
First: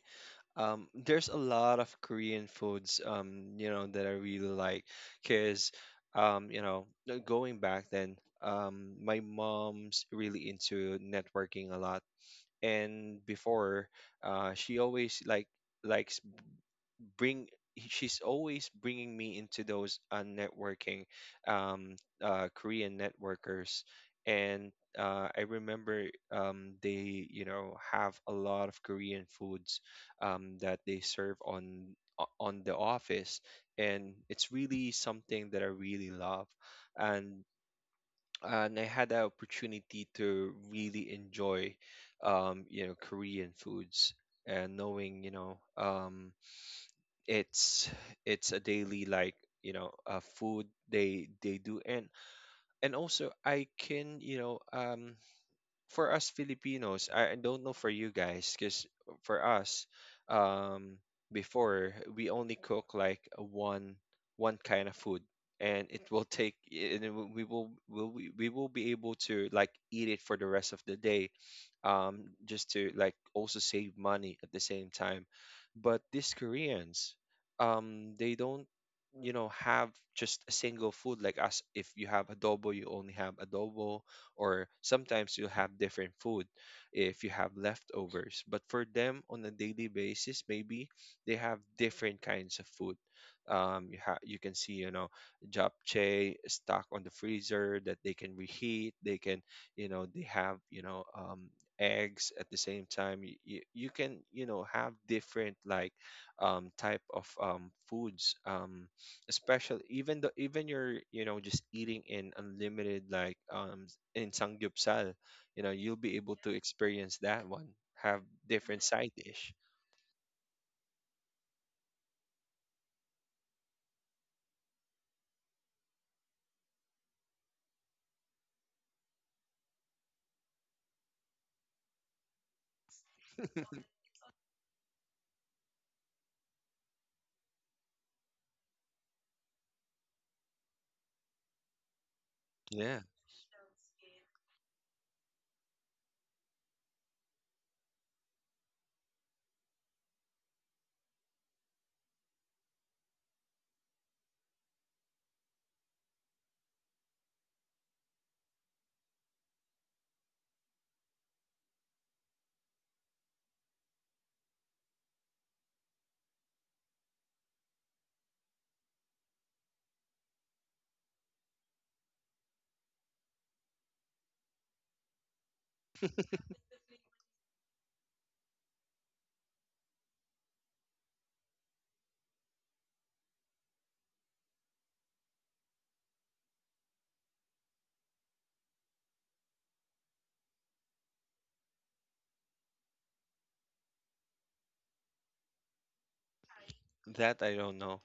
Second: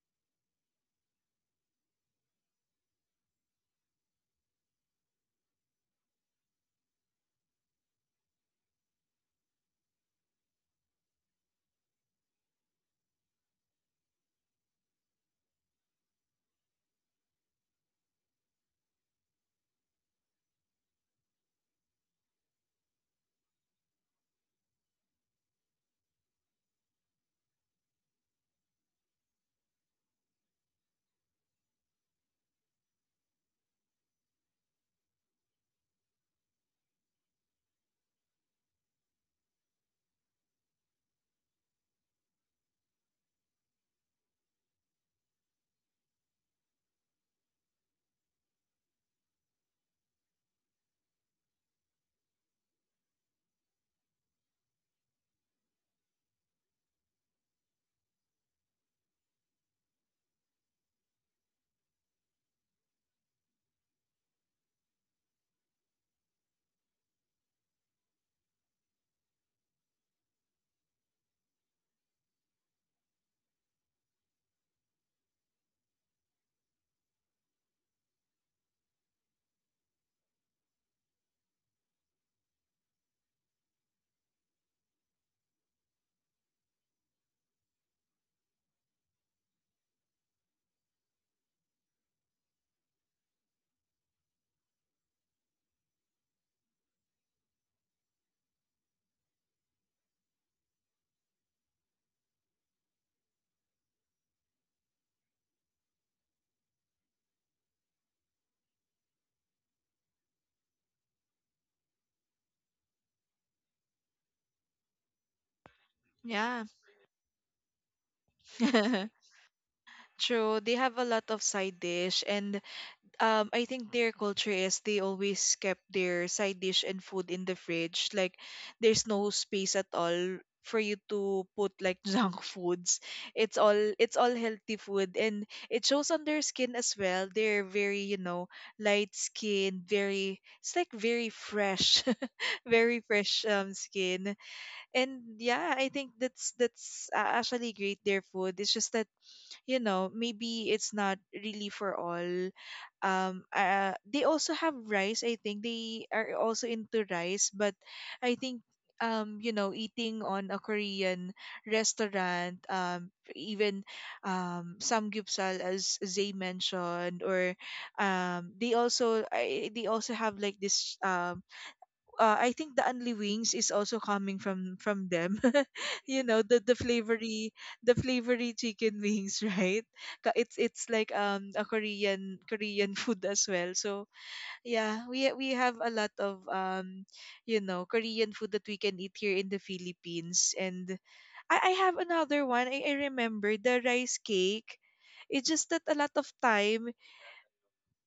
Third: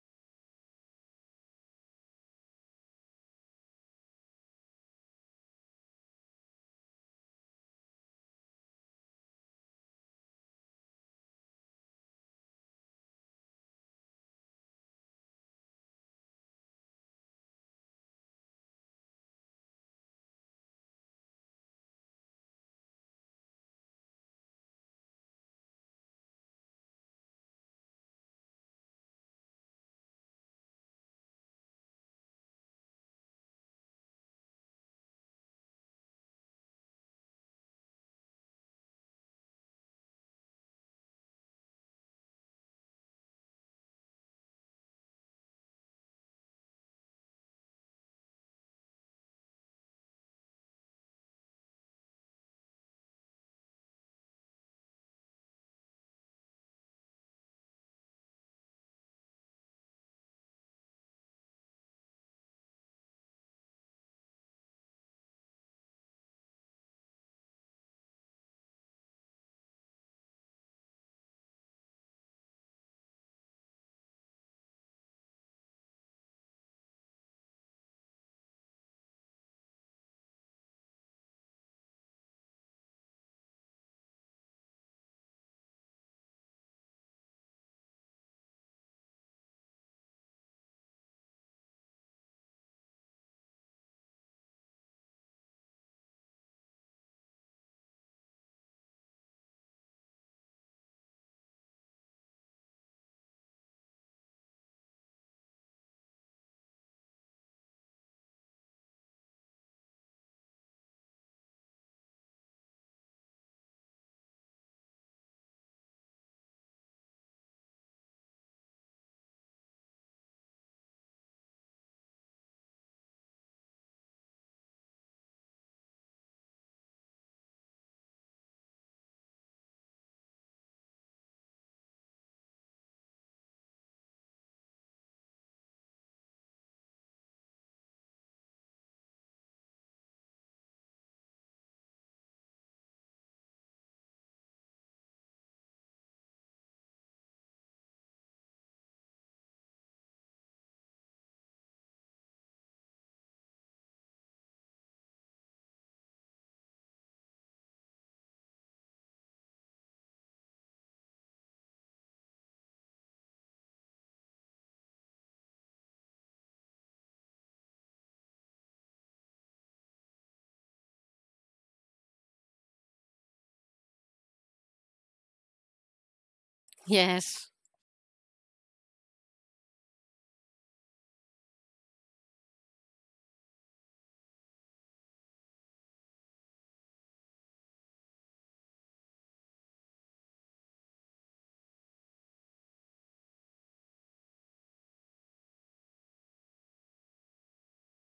Speaker 2: Um, there's a lot of Korean foods um you know that I really like because um you know uh, going back then um my mom's really into networking a lot and before uh she always like likes bring she's always bringing me into those uh, networking um uh Korean networkers and uh, I remember um, they, you know, have a lot of Korean foods um, that they serve on o- on the office, and it's really something that I really love, and and I had the opportunity to really enjoy, um, you know, Korean foods and knowing, you know, um, it's it's a daily like you know uh, food they they do and and also I can you know um for us filipinos I I don't know for you guys because for us um before we only cook like a one one kind of food and it will take and it will- we will will we, we will be able to like eat it for the rest of the day, um, just to like also save money at the same time. But these Koreans, um, they don't, you know, have just a single food like us. If you have adobo, you only have adobo, or sometimes you have different food if you have leftovers. But for them, on a daily basis, maybe they have different kinds of food. Um, you ha- you can see, you know, japchae stock on the freezer that they can reheat. They can you know they have you know um, eggs at the same time you, you, you can you know have different like um type of um foods um especially even though even you're you know just eating in unlimited like um in sangyupsal, you know you'll be able to
Speaker 1: Yeah,
Speaker 2: experience that one, have different side
Speaker 1: [laughs]
Speaker 2: dish.
Speaker 1: true. They have a lot of side dish, and um I think their culture is they always kept their side dish and food in the fridge. Like there's no space at all for you to put like [laughs] junk foods. It's all
Speaker 2: [laughs]
Speaker 1: it's all healthy food, and it shows on their skin as well. They're very, you know, light skin, very, it's like very fresh, [laughs] very
Speaker 2: Yeah,
Speaker 1: fresh um skin. And yeah, I think that's that's uh, actually great their food. It's just that you know maybe it's not really for all. Um uh, they also have rice, I think they are also into rice, but I think um you know eating on a korean restaurant, um even um samgyeopsal as zay mentioned, or um they also I, they also have like this um uh, I think the Anli wings is also coming from from them. [laughs] You know the the
Speaker 3: Yes.
Speaker 1: flavory, the flavory chicken wings, [laughs] right? Ka- It's it's like um a Korean Korean food as well. So yeah, we we have a lot of um you know Korean food that we can eat here in the Philippines. And I I have another one. I, I remember the rice cake. It's just that a lot of time,
Speaker 2: that I don't know.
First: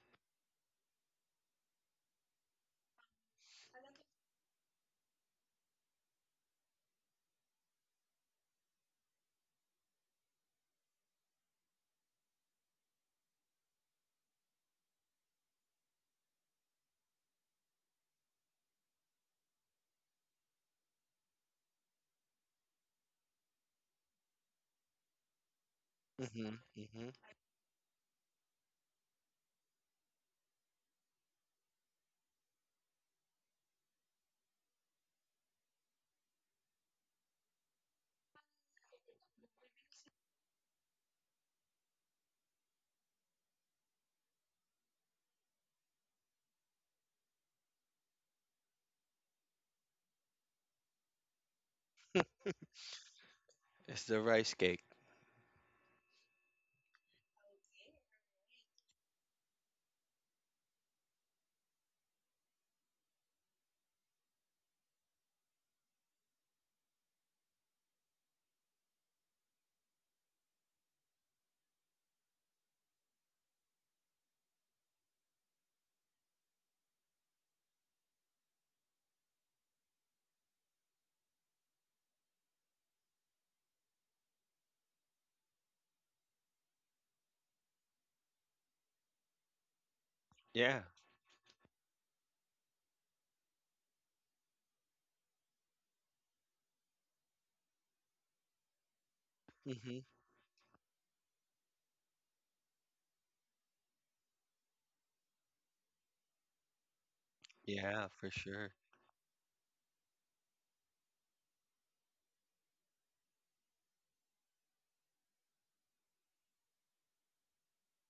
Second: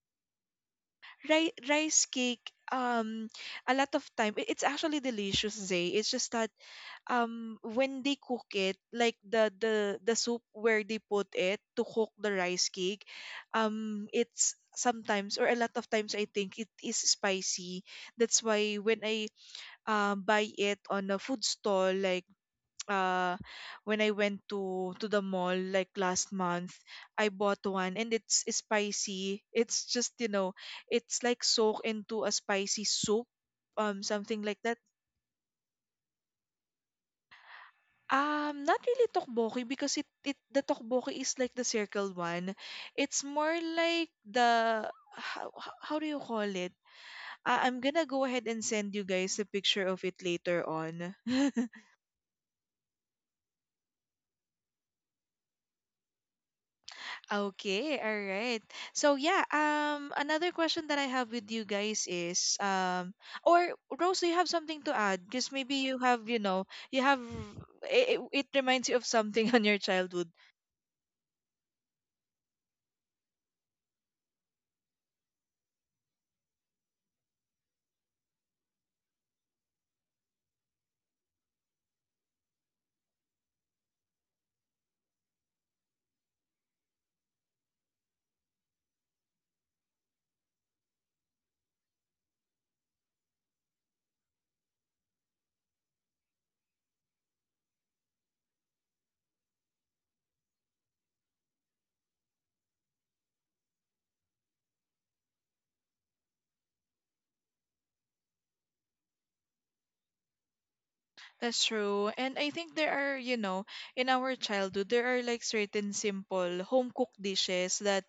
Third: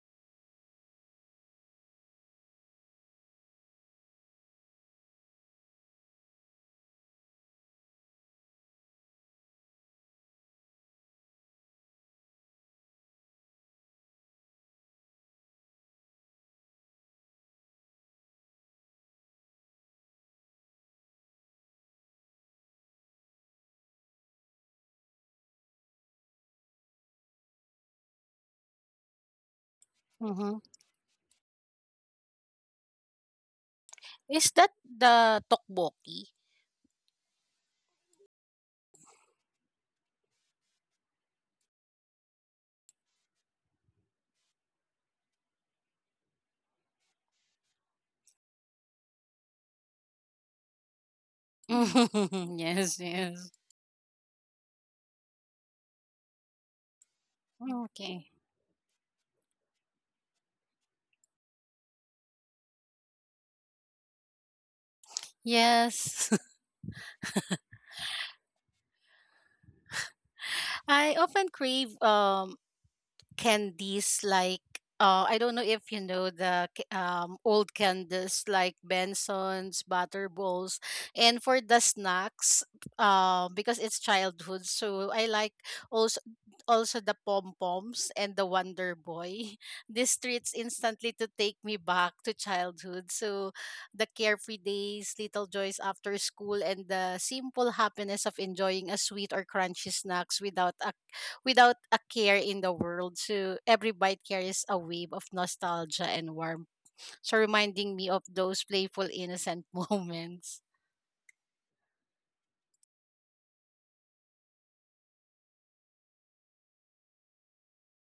Speaker 1: ri- rice cake, um a lot of time i- it's actually delicious, zay. It's just that um when they cook it, like the the the soup where they put it to cook the rice cake, um it's sometimes, or a lot of times I think it is spicy. That's why when I uh buy it on a food stall, like uh when I went to to the mall like last
Speaker 2: Hmm,
Speaker 1: month,
Speaker 2: hmm.
Speaker 1: I bought one and it's spicy. It's just, you know,
Speaker 3: Mm-hmm.
Speaker 1: it's like soaked into a spicy soup, um something
Speaker 3: Is
Speaker 1: like
Speaker 3: that
Speaker 1: that.
Speaker 3: the tteokbokki?
Speaker 1: Um, not really tokboki, because it it the tokboki is like the circle one. It's more like the, how, how how do you call it? I, I'm gonna go ahead and send you guys a picture of it later on. [laughs]
Speaker 3: [laughs] Yes, yes.
Speaker 2: It's the rice cake.
Speaker 1: Okay, all
Speaker 3: Okay.
Speaker 1: right. So yeah, um another question that I have with you guys is um or Rose, do you have something to add? Because maybe you have,
Speaker 3: Yes.
Speaker 1: you
Speaker 3: [laughs]
Speaker 1: know, you have it, it reminds you of something [laughs] on your childhood.
Speaker 3: I often crave um, candies like uh, I don't know if you know the c- um, old candies like Benson's, butter balls, and for the snacks, uh, because it's childhood, so I like also also the pom poms and the Wonder Boy. [laughs] These treats
Speaker 2: Yeah.
Speaker 3: instantly to take me back to childhood. So the carefree days, little joys after school, and the simple happiness of enjoying a sweet or crunchy
Speaker 2: Hmm.
Speaker 3: snacks without a without a care in the world. So every bite carries a wave of nostalgia and warmth. So reminding
Speaker 2: Yeah,
Speaker 3: me of
Speaker 2: for
Speaker 3: those
Speaker 2: sure.
Speaker 3: playful, innocent [laughs] moments.
Speaker 1: That's true. And I think there are, you know, in our childhood, there are like certain simple home cooked dishes that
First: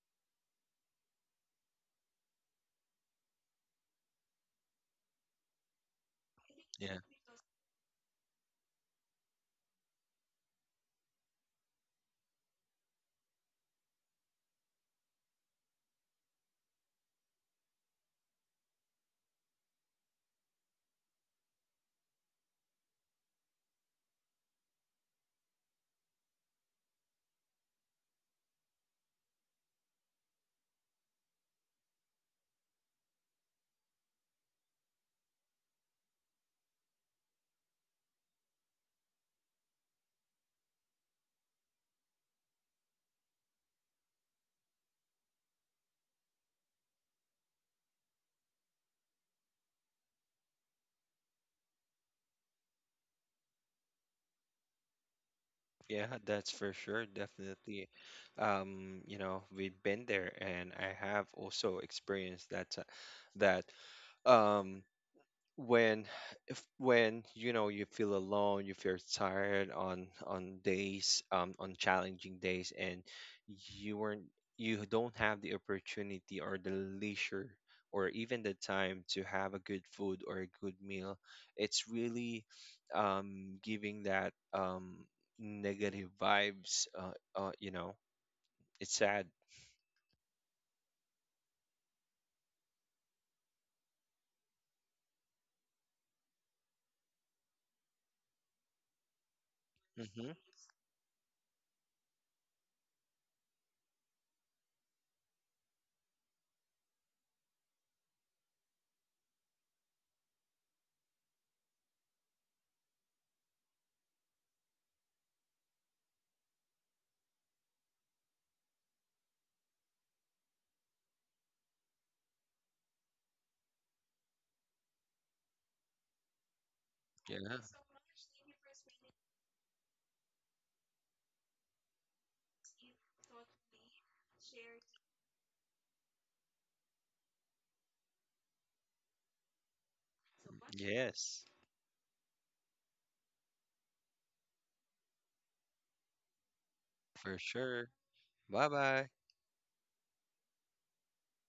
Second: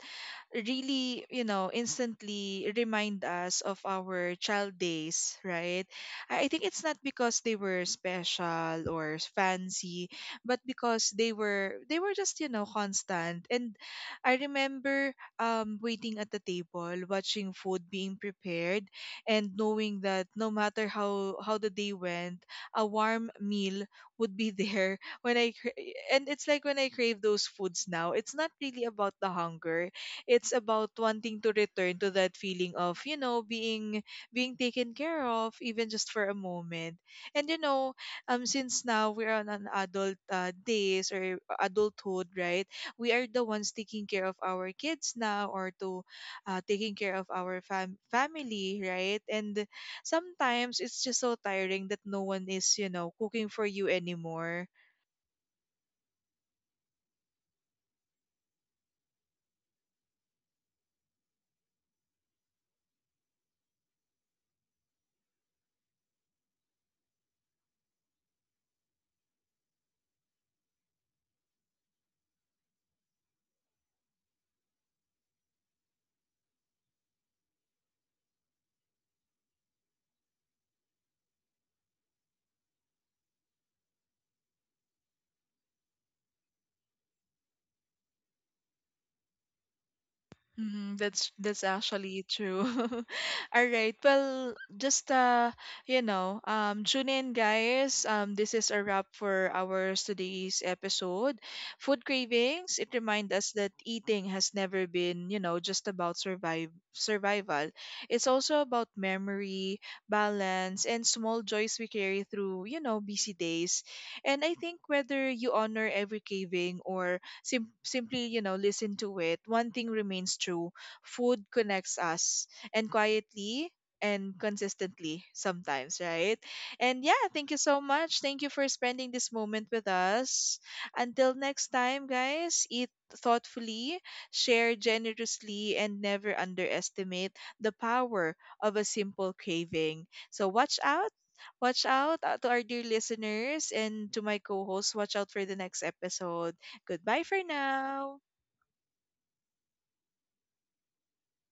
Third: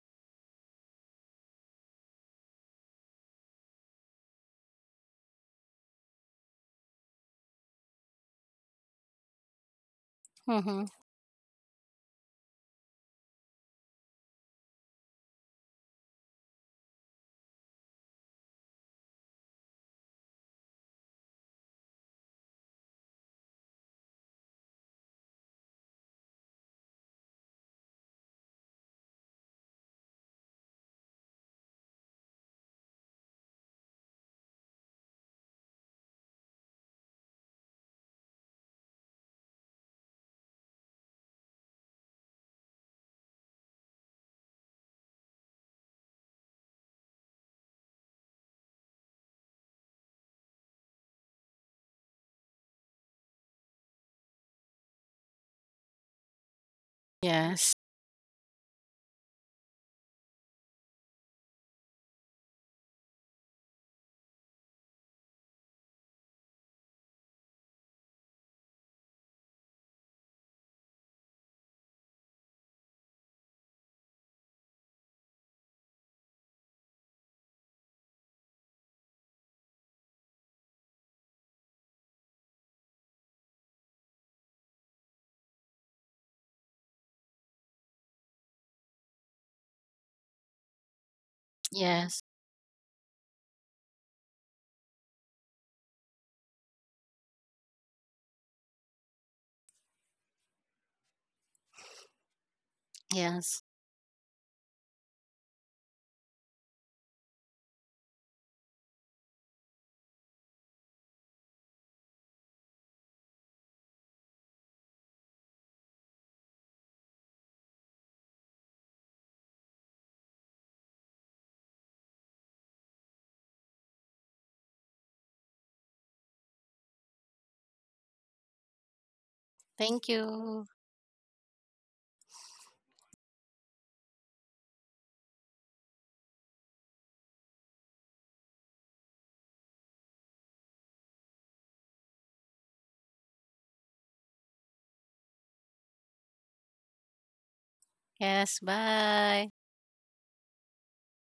Speaker 1: really, you know, instantly remind us of our child days, right? I I think it's
Speaker 2: Yeah.
Speaker 1: not because they were special or fancy, but
Speaker 3: Mm-hmm.
Speaker 1: because they were, they were just, you know, constant. And I remember um waiting at the table, watching food being prepared and knowing that no matter how how the day went, a warm meal would be [laughs] there when I cra- and it's like when I crave those foods now. It's not really about the hunger. It's about wanting to return to that feeling of, you know, being, being taken care of even just for a moment. And you know, um since now we're on an adult uh, days, or adulthood, right? We are the ones taking care of our kids now, or to uh, taking care of our fam- family, right? And sometimes it's just so tiring that no one is, you know, cooking for you anymore.
Speaker 2: Yeah, that's for sure,
Speaker 3: Yes.
Speaker 2: definitely. Um, you know, we've been there, and I have also experienced that ti- that um when if when you know you feel alone, you feel tired on on days, um on challenging days, and you weren't you don't have the opportunity or the leisure or even the time to have a good food or a good meal, it's really um giving that um negative vibes, uh, uh you know, it's sad.
Speaker 1: Mm, that's that's actually
Speaker 3: Yes.
Speaker 1: true. [laughs] All right. Well, just uh, you know, um, tune in, guys. Um, this is a wrap for our
Speaker 2: Hmm.
Speaker 1: today's episode. Food cravings. It reminds us
Speaker 3: Yes.
Speaker 1: that eating has never been, you know, just about survive survival. It's also about memory, balance, and small joys we carry through, you know, busy days. And I think whether you honor every craving or sim- simply, you know, listen to it, one thing remains true, food connects us, and quietly and consistently, sometimes, right? And yeah,
Speaker 2: Yeah.
Speaker 1: thank you so much. Thank you for spending this moment with
Speaker 3: Thank
Speaker 1: us.
Speaker 3: you.
Speaker 1: Until next time, guys, eat thoughtfully, share generously, and never underestimate the power of a simple craving. So, watch out,
Speaker 2: Yes,
Speaker 1: watch out uh, to our dear listeners and to my co-host, watch out for the next episode. Goodbye
Speaker 2: for
Speaker 1: for
Speaker 2: sure.
Speaker 1: now.
Speaker 3: Yes.
Speaker 2: Bye bye.
Speaker 3: Bye.